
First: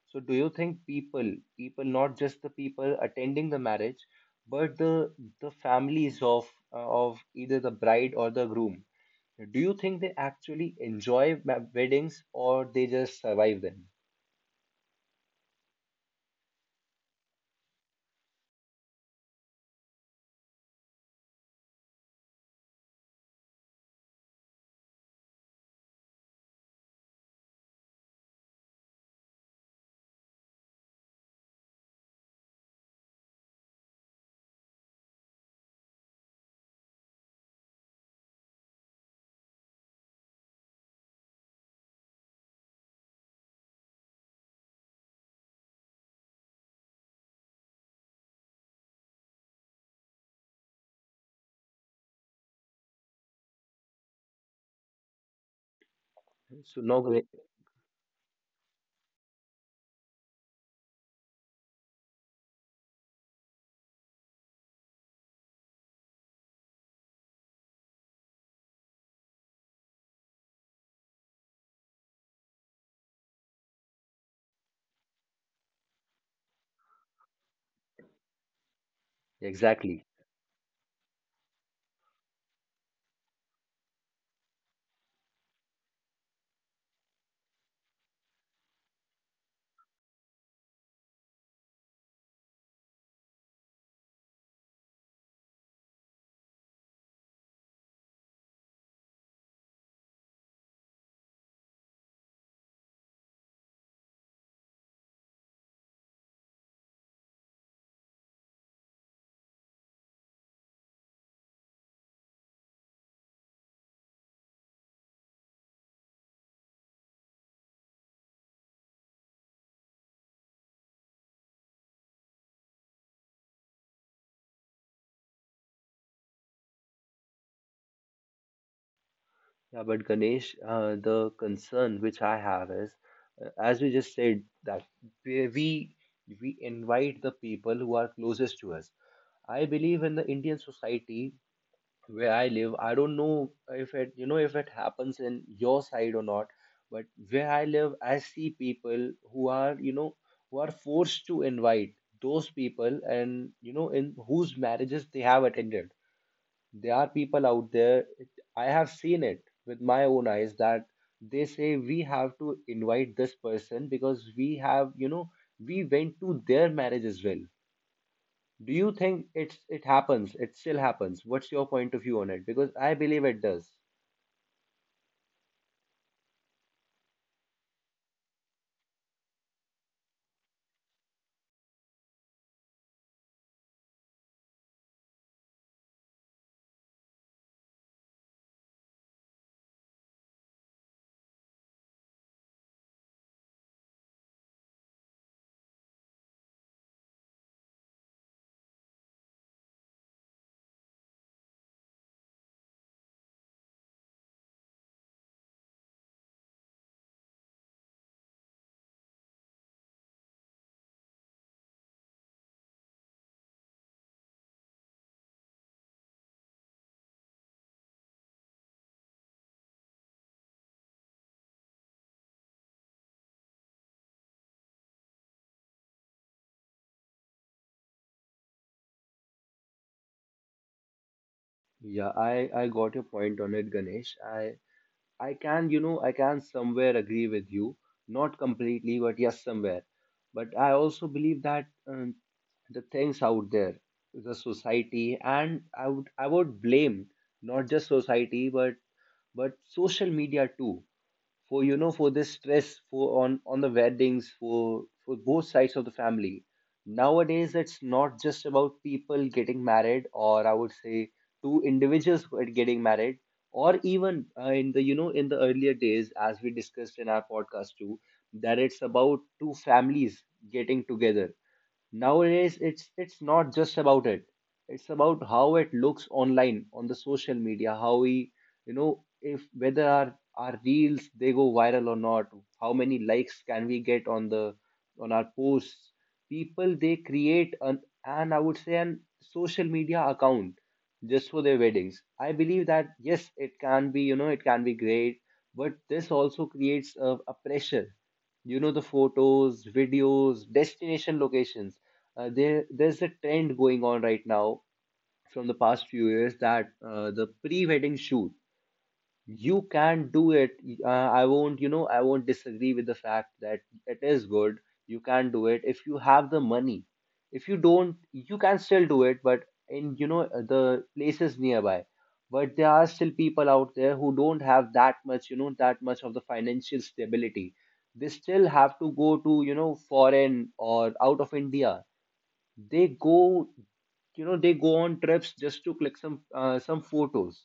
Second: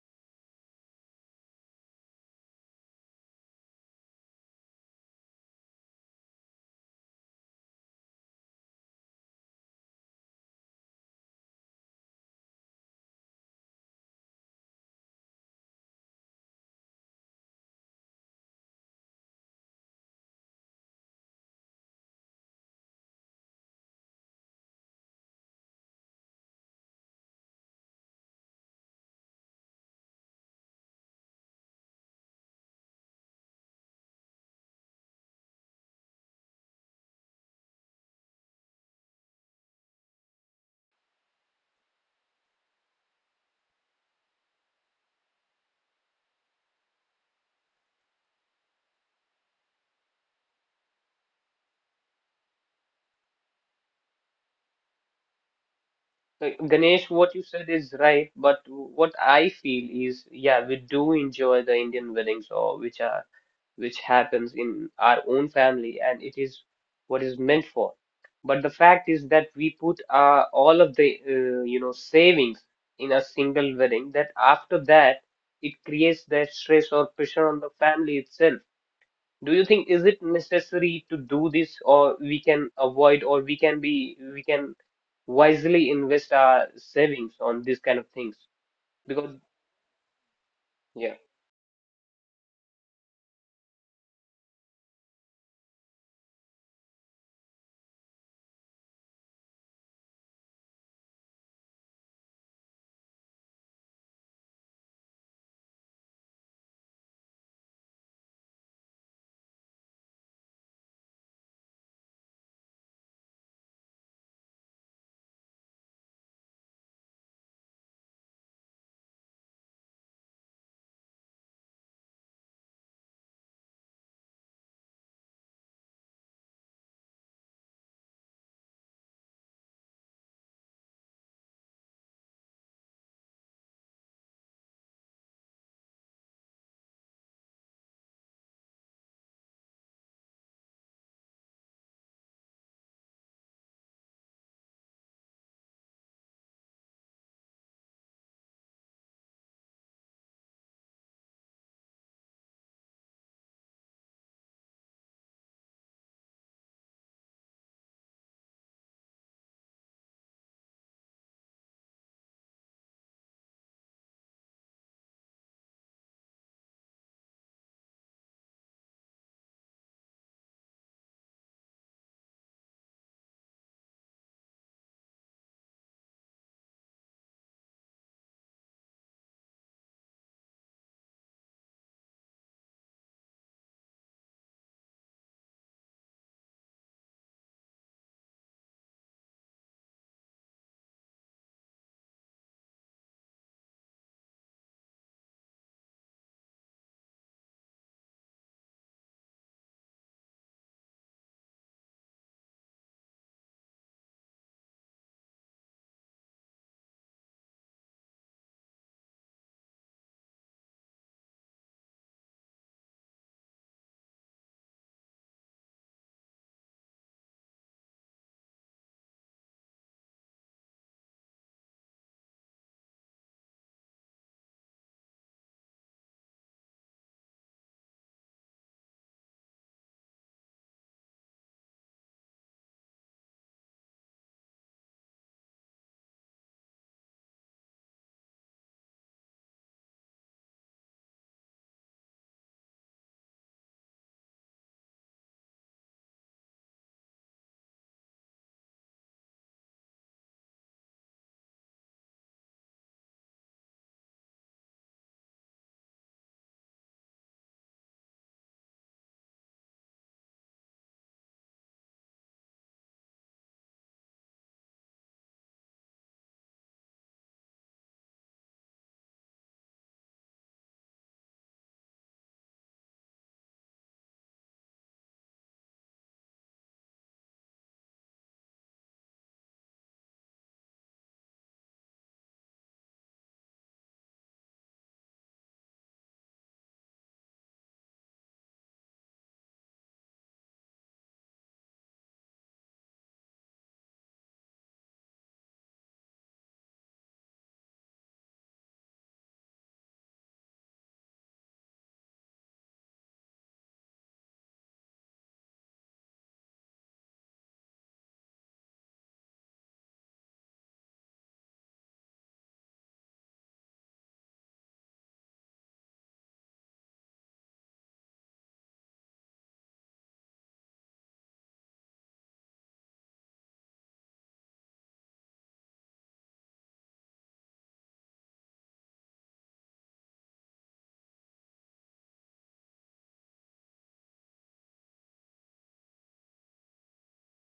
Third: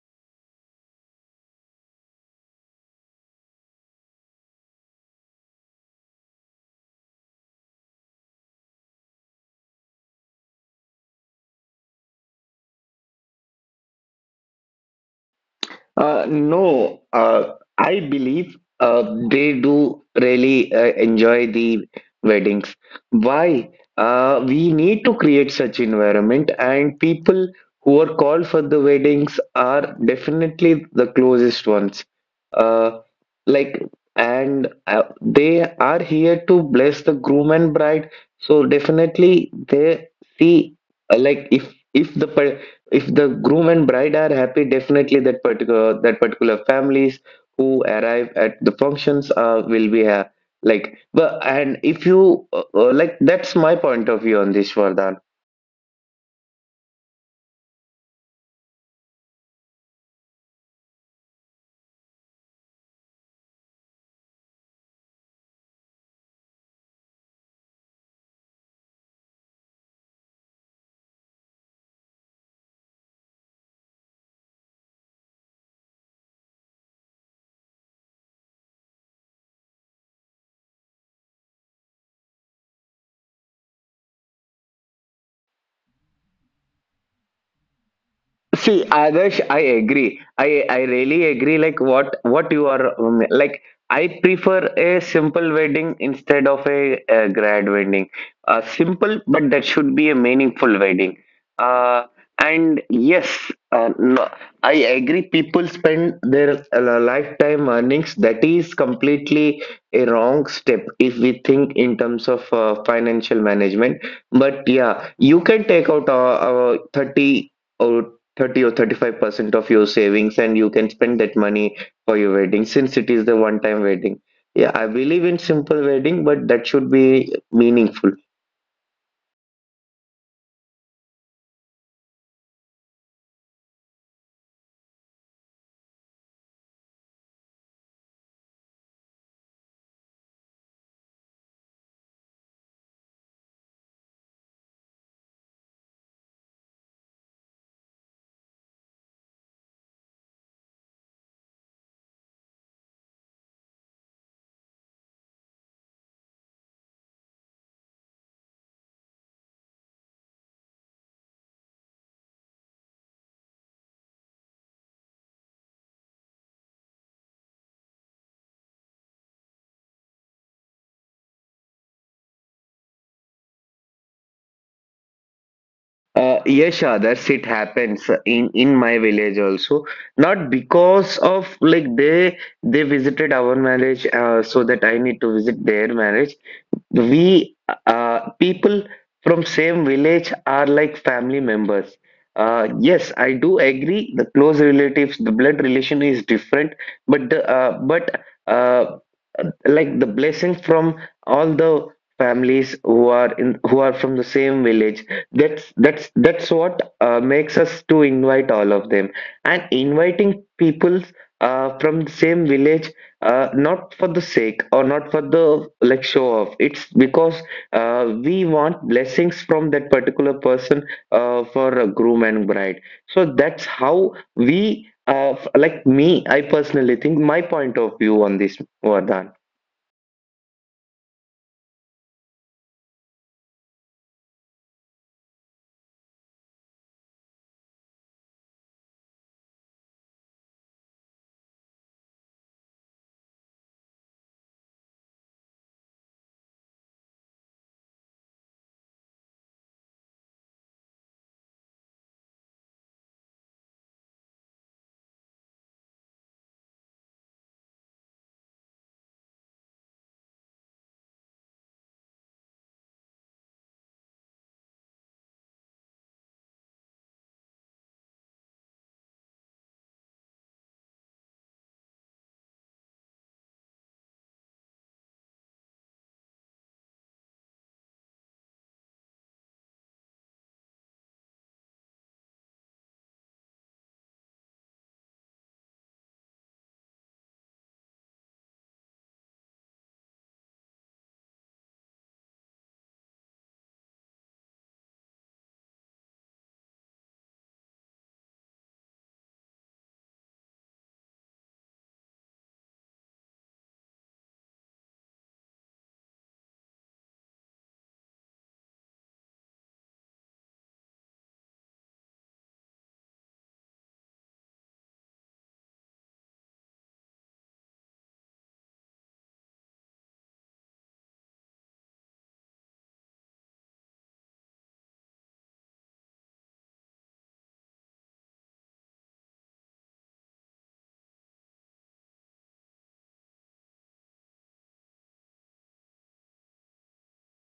Speaker 1: So, do you think people, people, not just the people attending the marriage, but the families of, of either the bride or the groom, do you think they actually enjoy weddings, or they just survive them?
Speaker 3: No, I believe they do really enjoy the weddings. Why? We need to create such environment, and people who are called for the weddings are definitely the closest ones. Uh, like, and They are here to bless the groom and bride. So definitely they see if if the groom and bride are happy, definitely that particular families who arrive at the functions will be but and if you like that's my point of view on this, Vardhan.
Speaker 1: So, no,
Speaker 2: Ganesh,
Speaker 1: Ganesh.
Speaker 2: what you said is right, but what I feel is, yeah, we do enjoy the Indian weddings or which are which happens in our own family, and it is what is meant for. But the fact is that we put all of the you know savings in a single wedding. That after that, it creates that stress or pressure on the family itself. Do you think
Speaker 1: Exactly.
Speaker 2: is it necessary to do this, or we can avoid, or we can wisely invest our savings on these kind of things?
Speaker 3: See,
Speaker 2: Because
Speaker 3: Adarsh, I agree. I
Speaker 2: yeah,
Speaker 3: really agree. Like what you are I prefer a simple wedding instead of a grad wedding. Simple, but that should be a meaningful wedding. Uh, and yes, no, I agree. People spend their lifetime earnings. That is completely a wrong step if we think in terms of financial management. But yeah, you can take out thirty. 30 or 35% of your savings, and you can spend that money for your wedding, since it is the one time wedding. Yeah, I believe in simple wedding, but that should be meaningful.
Speaker 1: Yeah, but Ganesh, the concern which I have is, as we just said, that we we we invite the people who are closest to us. I believe in the Indian society where I live. I don't know if it, if it happens in your side or not, but where I live, I see people who are, who are forced to invite those people, and, in whose marriages they have attended. There are people out there, I have seen it with my own eyes, that they say we have to invite this person because we have, we went to their marriage as well. Do you think it's it happens? It still happens. What's your point of view on it? Because I believe it does.
Speaker 3: Yes, others, it happens in my village also. Not because of like they visited our marriage so that I need to visit their marriage. We People from same village are like family members. Yes, I do agree, the close relatives, the blood relation is different, but the but uh, like the blessing from all the families who are in who are from the same village, that's what makes us to invite all of them. And inviting people from the same village, not for the sake or not for the like show off, it's because we want blessings from that particular person for a groom and bride. So that's how we f- like me, I personally think, my point of view on this, Vardhan.
Speaker 1: Yeah, I got your point on it, Ganesh. I can, I can somewhere agree with you, not completely, but yes, somewhere. But I also believe that, the things out there, the society, and I would blame not just society, but social media too, for, for this stress, for on the weddings, for both sides of the family. Nowadays it's not just about people getting married, or, I would say, two individuals who are getting married, or even, in the, in the earlier days, as we discussed in our podcast too, that it's about two families getting together. Nowadays, it's not just about it. It's about how it looks online on the social media, how we, you know, if whether our reels they go viral or not, how many likes can we get on the on our posts. People they create an, and I would say an social media account just for their weddings. I believe that yes, it can be, it can be great, but this also creates a pressure, you know, the photos, videos, destination locations. There's a trend going on right now from the past few years, that, the pre-wedding shoot. You can do it. I won't, I won't disagree with the fact that it is good. You can do it if you have the money. If you don't, you can still do it, but in, the places nearby. But there are still people out there who don't have that much, that much of the financial stability. They still have to go to, foreign or out of India. They go you know, they go on trips just to click some, some photos.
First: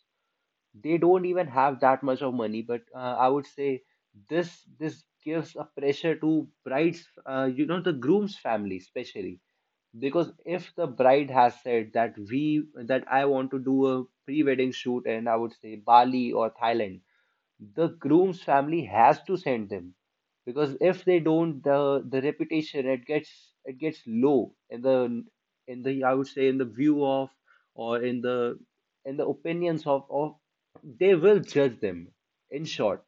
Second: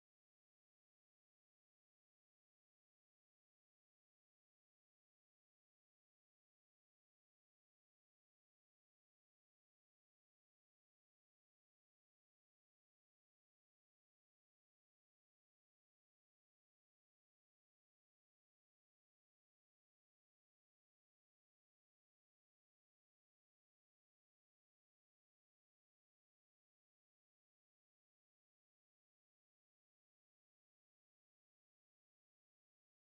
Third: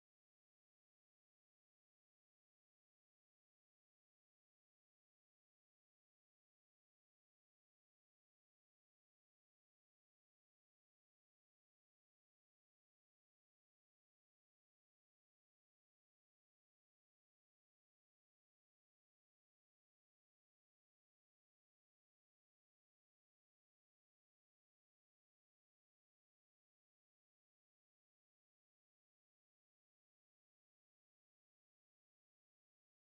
Speaker 1: They don't even have that much of money, but, I would say this, gives a pressure to bride's, the groom's family especially. Because if the bride has said that we that I want to do a pre-wedding shoot, and, I would say, Bali or Thailand, the groom's family has to send them. Because if they don't, the reputation it gets, it gets low in the I would say in the view of, or in the opinions of they will judge them. In short,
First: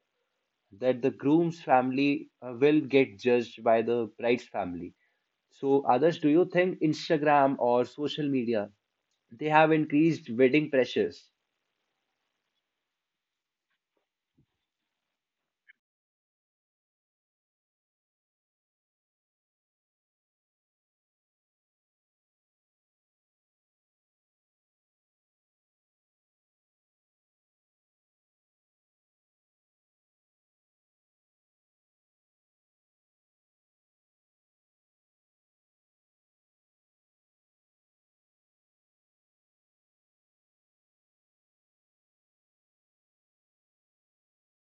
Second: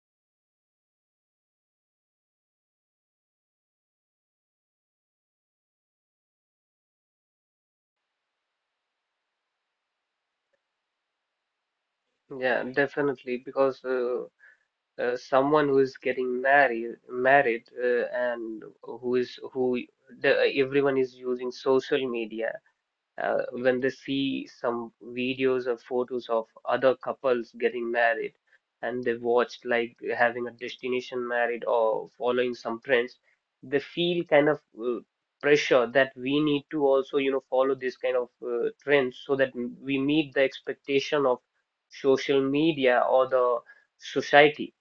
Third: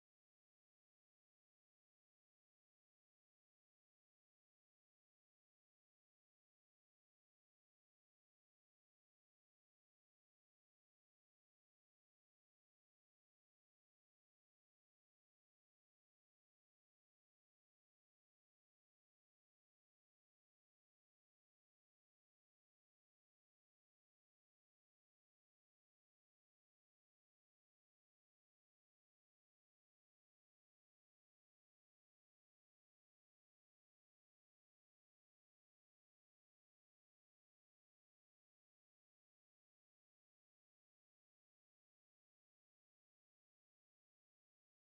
Speaker 1: that the groom's family will get judged by the bride's family. So others, do you think Instagram or social media, they have increased wedding pressures?
Speaker 2: yeah, definitely. Because someone who is getting married, and who is who the, everyone is using social media when they see some videos or photos of other couples getting married and they watch like having a destination married or following some trends, they feel kind of pressure that we need to also, you know, follow this kind of trends so that we meet the expectation of social media or the society.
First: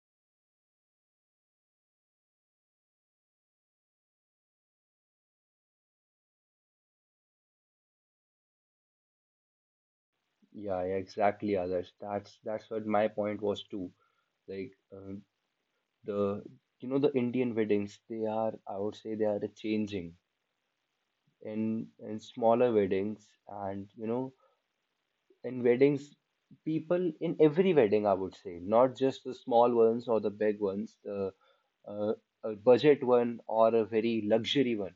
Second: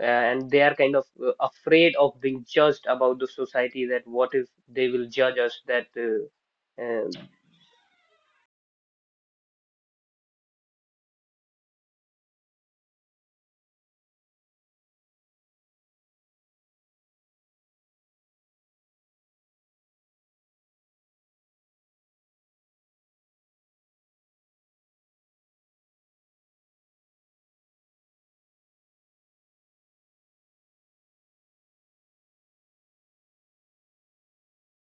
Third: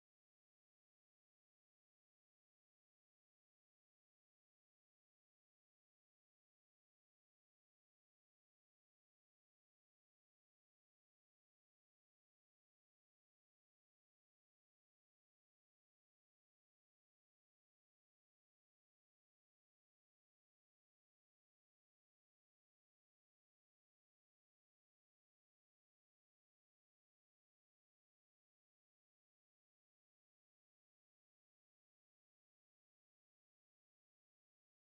Speaker 2: And they are kind of afraid of being judged about the society that what if they will judge us that
Speaker 1: Yeah, yeah, exactly, others, that's what my point was too. Like, the you know, the Indian weddings, they are, I would say, they are changing in smaller weddings, and, you know, in weddings, people in every wedding, I would say, not just the small ones or the big ones, the uh, a budget one or a very luxury one,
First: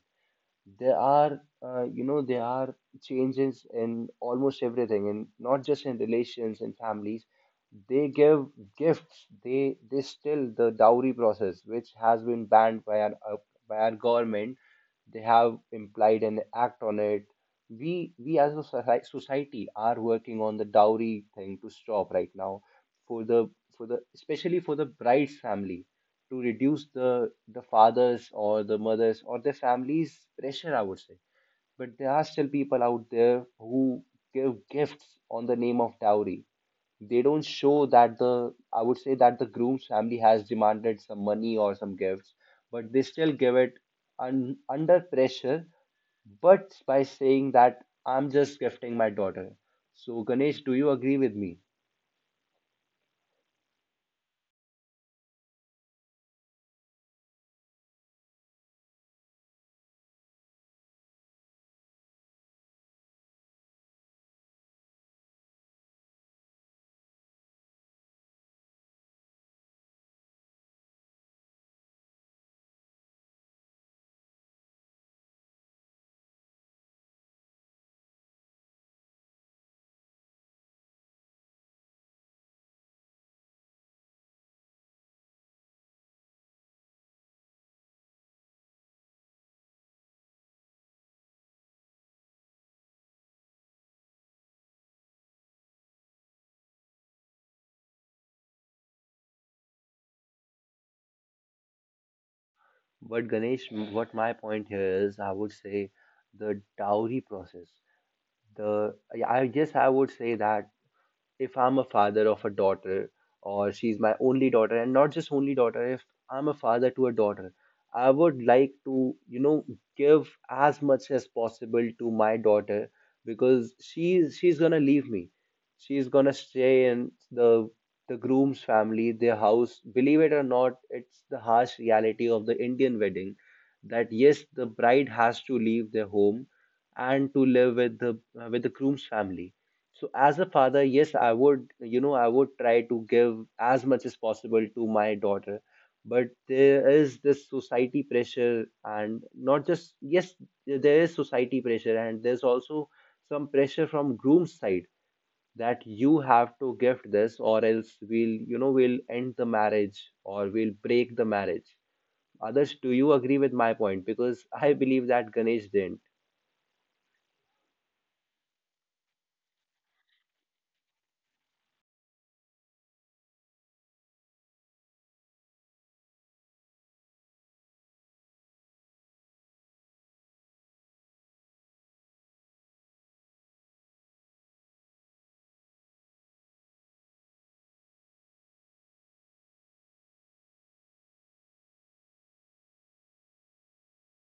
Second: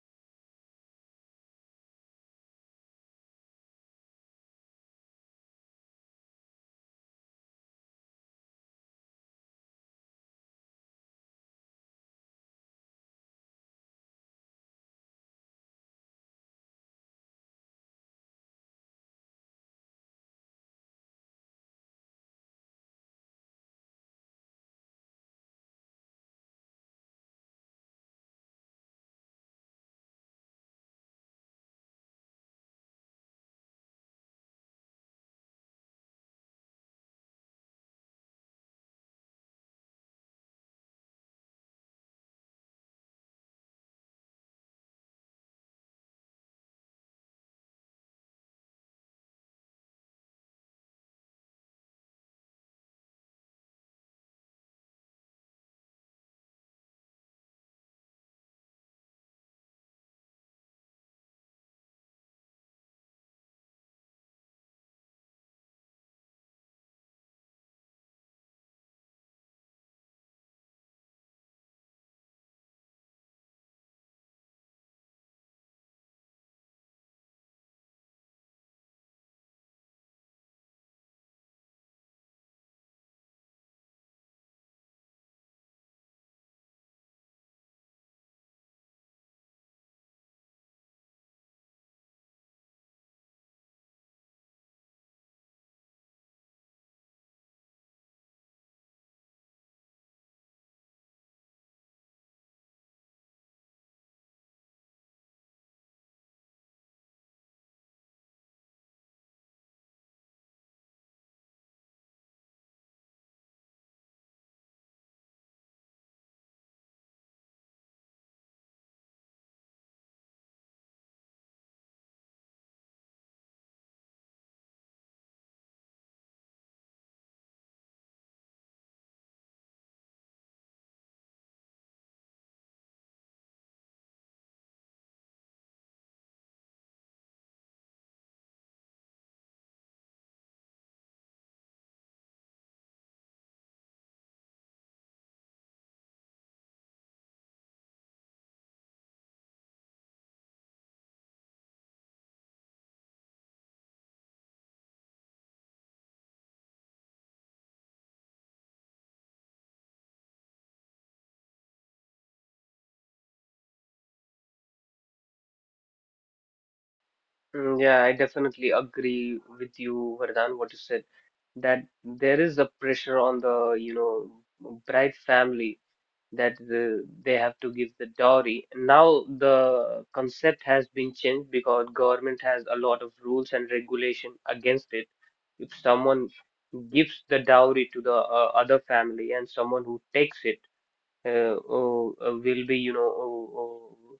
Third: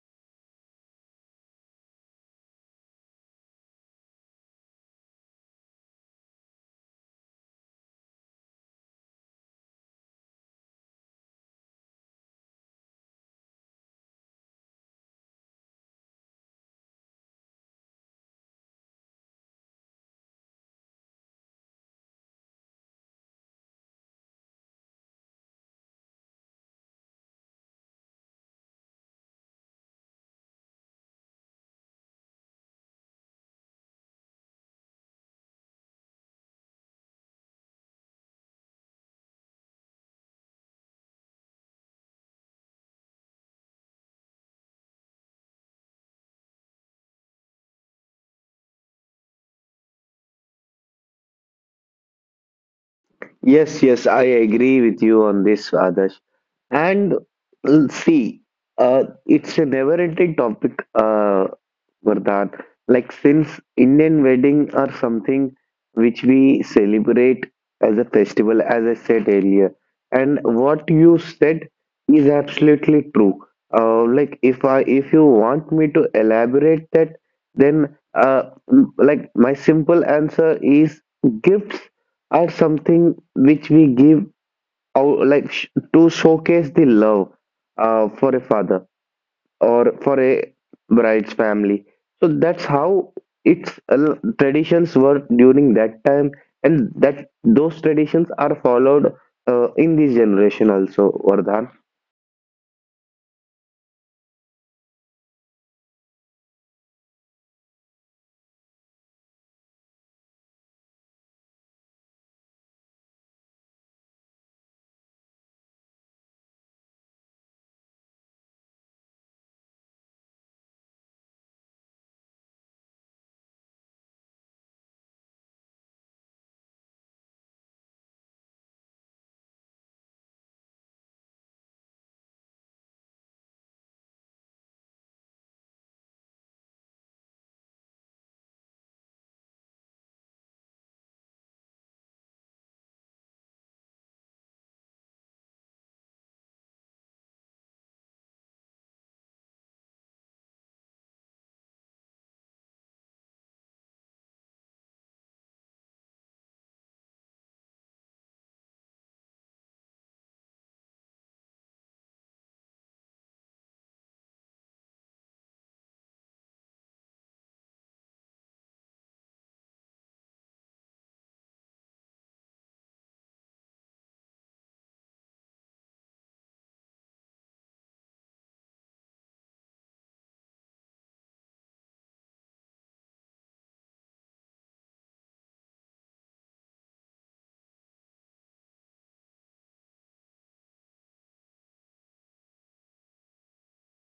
Speaker 1: there are, there are changes in almost everything, and not just in relations and families. They give gifts. They still the dowry process, which has been banned by our, by our government. They have implied an act on it. We as a society are working on the dowry thing to stop right now, for the, for the, especially for the bride's family, to reduce the fathers or the mothers or their families pressure, I would say. But there are still people out there who give gifts on the name of dowry. They don't show that the, I would say that the groom's family has demanded some money or some gifts, but they still give it under pressure, but by saying that I'm just gifting my daughter. So Ganesh, do you agree with me?
Speaker 3: Yes, yes, I agree with you on this, Adarsh. And see, it's a never-ending topic, Vardhan. Like since Indian wedding are something which we celebrate as a festival, as I said earlier, and what you said is absolutely true. If I if you want me to elaborate that, then my simple answer is gifts are something which we give out to showcase the love for a father or for a bride's family. So that's how its traditions were during that time, and that those traditions are followed in this generation also, Vardhan.
Speaker 1: But Ganesh, what my point here is, I would say, the dowry process. The, yeah, I guess I would say that if I'm a father of a daughter, or she's my only daughter, and not just only daughter, if I'm a father to a daughter, I would like to, you know, give as much as possible to my daughter, because she's gonna leave me. She's gonna stay in the groom's family, their house. Believe it or not, it's the harsh reality of the Indian wedding that yes, the bride has to leave their home and to live with the groom's family. So as a father, yes, I would, I would try to give as much as possible to my daughter. But there is this society pressure, and not just yes, there is society pressure, and there's also some pressure from groom's side, that you have to gift this or else we'll, we'll end the marriage or we'll break the marriage. Others, do you agree with my point? Because I believe that Ganesh didn't.
Speaker 2: Mm, yeah, I definitely agree with you, Vardhan, what you said, that there is a pressure on the, you know, bride family, that the, they have to give the dowry. Now the concept has been changed because government has a lot of rules and regulation against it. If someone gives the dowry to the other family and someone who takes it will be, you know, oh, oh,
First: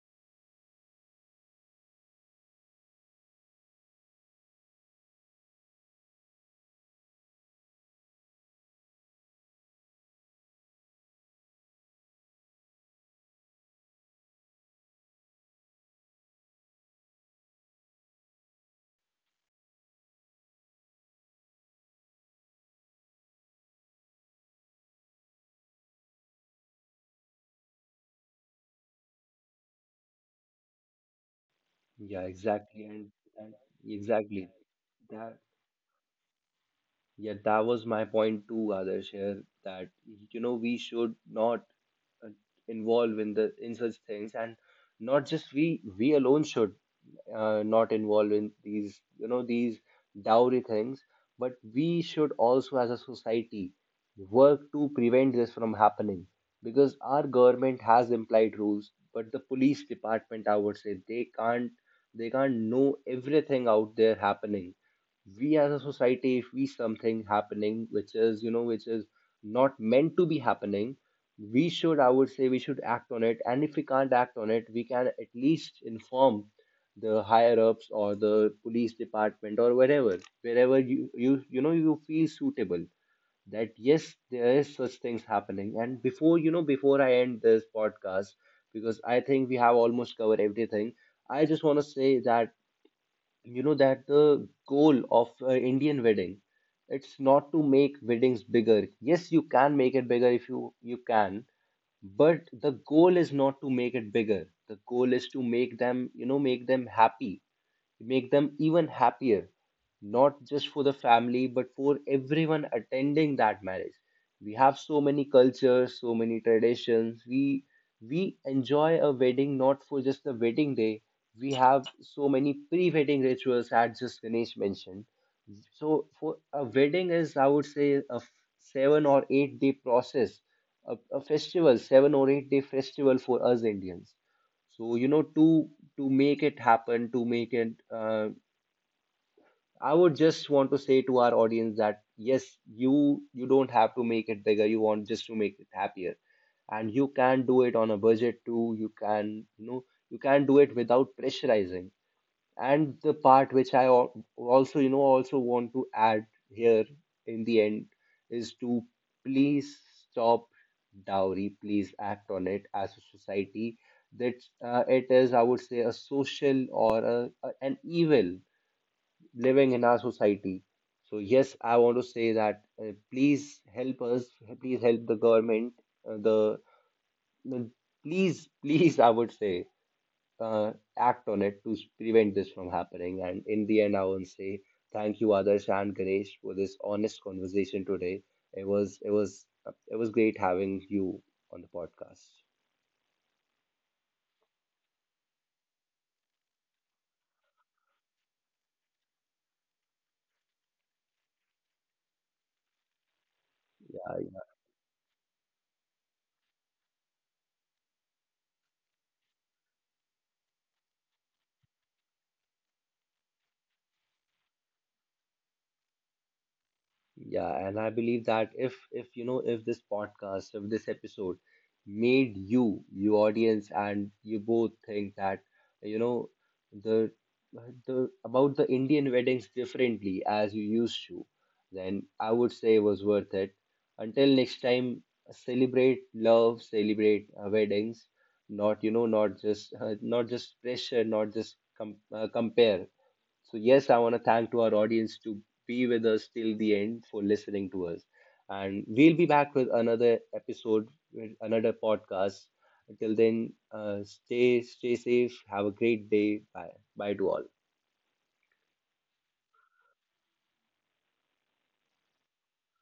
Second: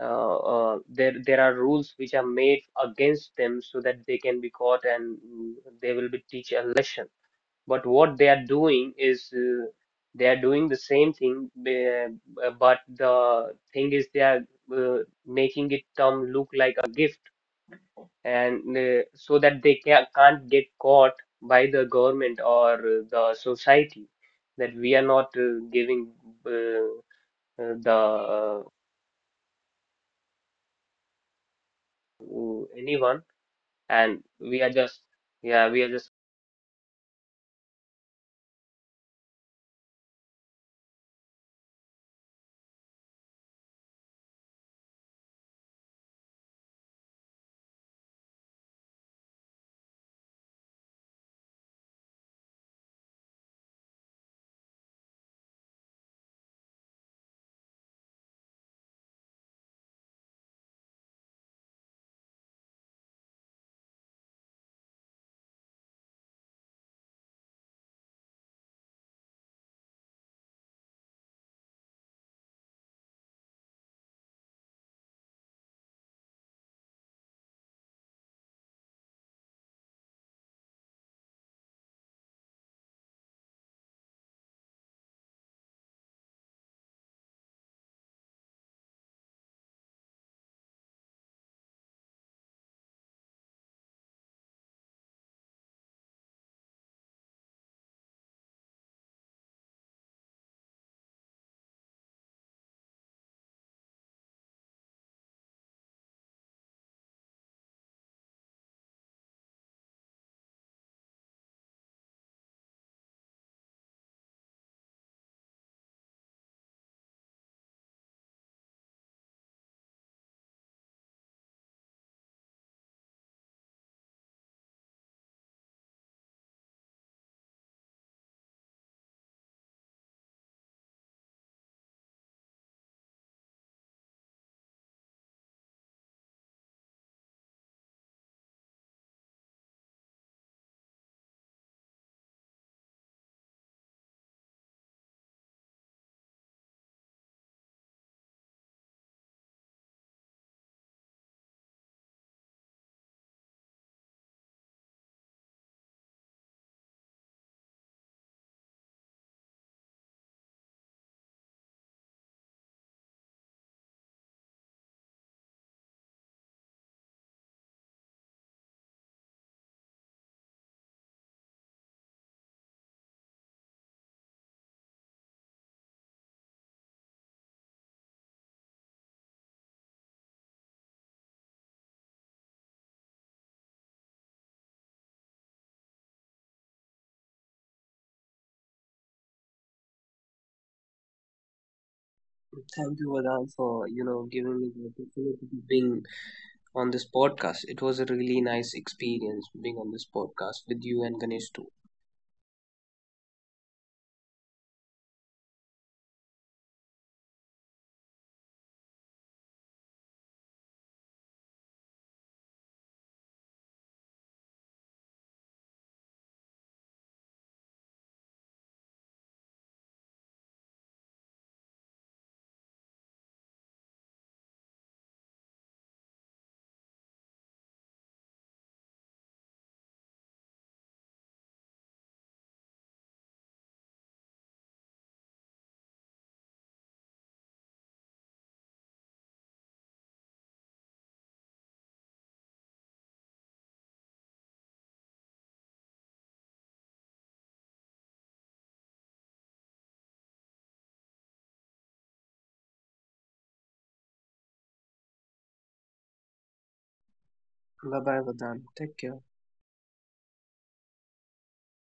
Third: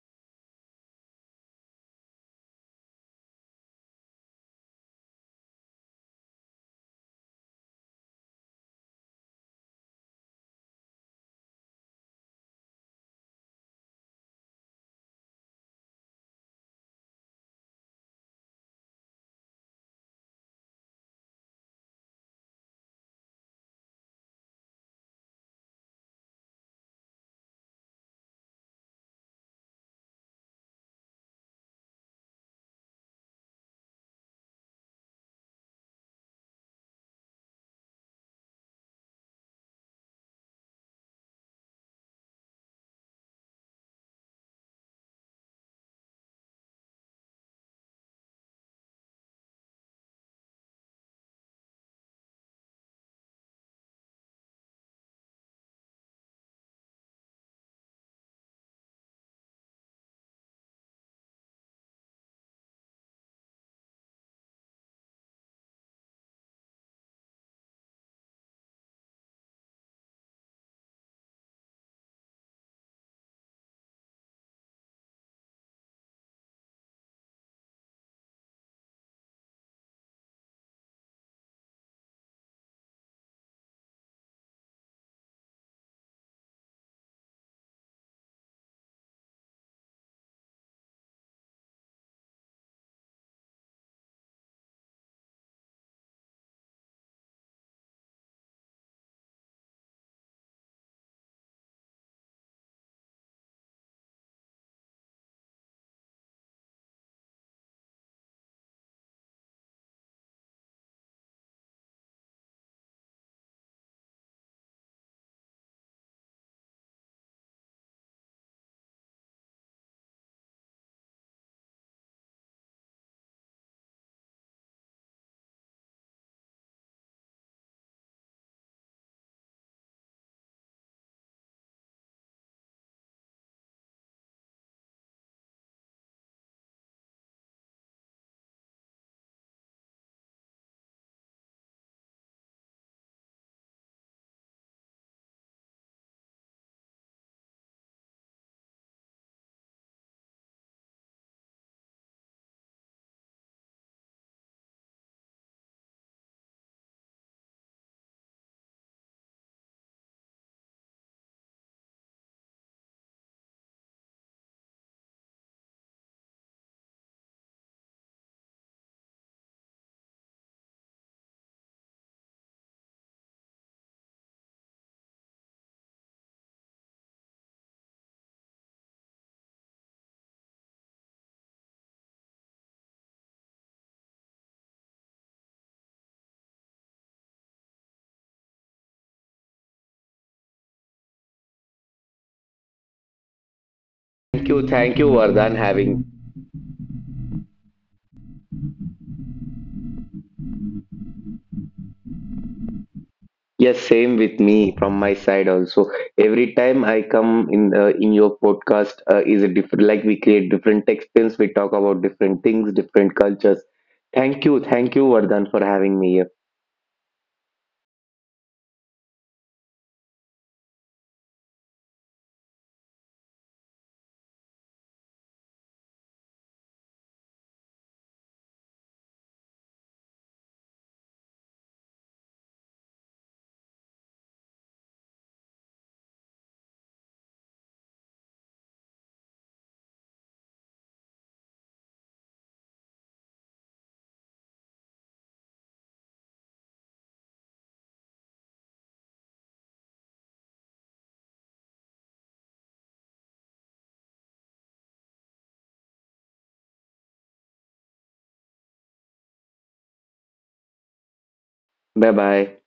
Speaker 2: uh, uh, there there are rules which are made against them so that they can be caught and they will be teach a lesson. But what they are doing is they are doing the same thing, but the thing is they are uh, making it term look like a gift, and so that they can't get caught by the government or the society, that we are not giving uh, the
Speaker 1: Yeah, exactly, and,
Speaker 2: anyone
Speaker 1: and
Speaker 2: and
Speaker 1: exactly
Speaker 2: we are just
Speaker 1: that.
Speaker 2: yeah we are just
Speaker 1: Yeah, that was my point too, Adarsh, here, that we should not uh, involve in the in such things, and not just we alone should not involve in these, these dowry things, but we should also as a society work to prevent this from happening. Because our government has implied rules, but the police department, I would say, they can't, they can't know everything out there happening. We as a society, if we something happening which is, which is not meant to be happening, we should, I would say, we should act on it. And if we can't act on it, we can at least inform the higher ups or the police department, or wherever you you you know you feel suitable, that yes, there is such things happening. And before before I end this podcast, because I think we have almost covered everything, I just want to say that, that the goal of Indian wedding, it's not to make weddings bigger. Yes, you can make it bigger if you you can, but the goal is not to make it bigger. The goal is to make them, make them happy, make them even happier, not just for the family, but for everyone attending that marriage. We have so many cultures, so many traditions. We enjoy a wedding not for just the wedding day. We have so many pre-wedding rituals, as just Ganesh mentioned. So for a wedding is, I would say, 7 or 8 day process, a festival, 7 or 8 day festival for us Indians. So, to make it happen, to make it, I would just want to say to our audience that yes, you don't have to make it bigger. You want just to make it happier, and you can do it on a budget too. You can, you can do it without pressurizing. And the part which also, also want to add here in the end is to please stop dowry. Please act on it as a society. That it is, I would say, a social or an evil living in our society. So yes, I want to say that please help us, please help the government, uh, the the- please please, I would say, uh, act on it to prevent this from happening. And in the end, I want to say thank you, Adarsh and Ganesh, for this honest conversation today. It was, it was great having you on the podcast.
Speaker 2: Thank you, Vedant, for you know
Speaker 3: Thank you,
Speaker 2: giving me
Speaker 3: Vardhan,
Speaker 2: the
Speaker 3: having.
Speaker 2: opportunity to being on this podcast. It was a really nice experience being on this podcast with you and Ganesh too.
Speaker 3: Yes,
Speaker 1: Yeah,
Speaker 3: same with me from my side also. Every time I come in your podcast is a different. Like we create different textiles, we talk about different things, different cultures. Thank you, Vardhan, for having me here.
Speaker 1: yeah, and I believe that if if this podcast, if this episode made you, you audience, and you both think that, you know the the about the Indian weddings differently as you used to, then I would say it was worth it. Until next time, celebrate love, celebrate weddings, not, not just not just pressure, not just compare. So yes, I want to thank to our audience to be with us till the end for listening to us. And we'll be back with another episode, with another podcast. Until then, stay safe. Have a great day. Bye bye to all.
Speaker 2: Bye bye, Vedant. Take care.
Speaker 3: Bye bye.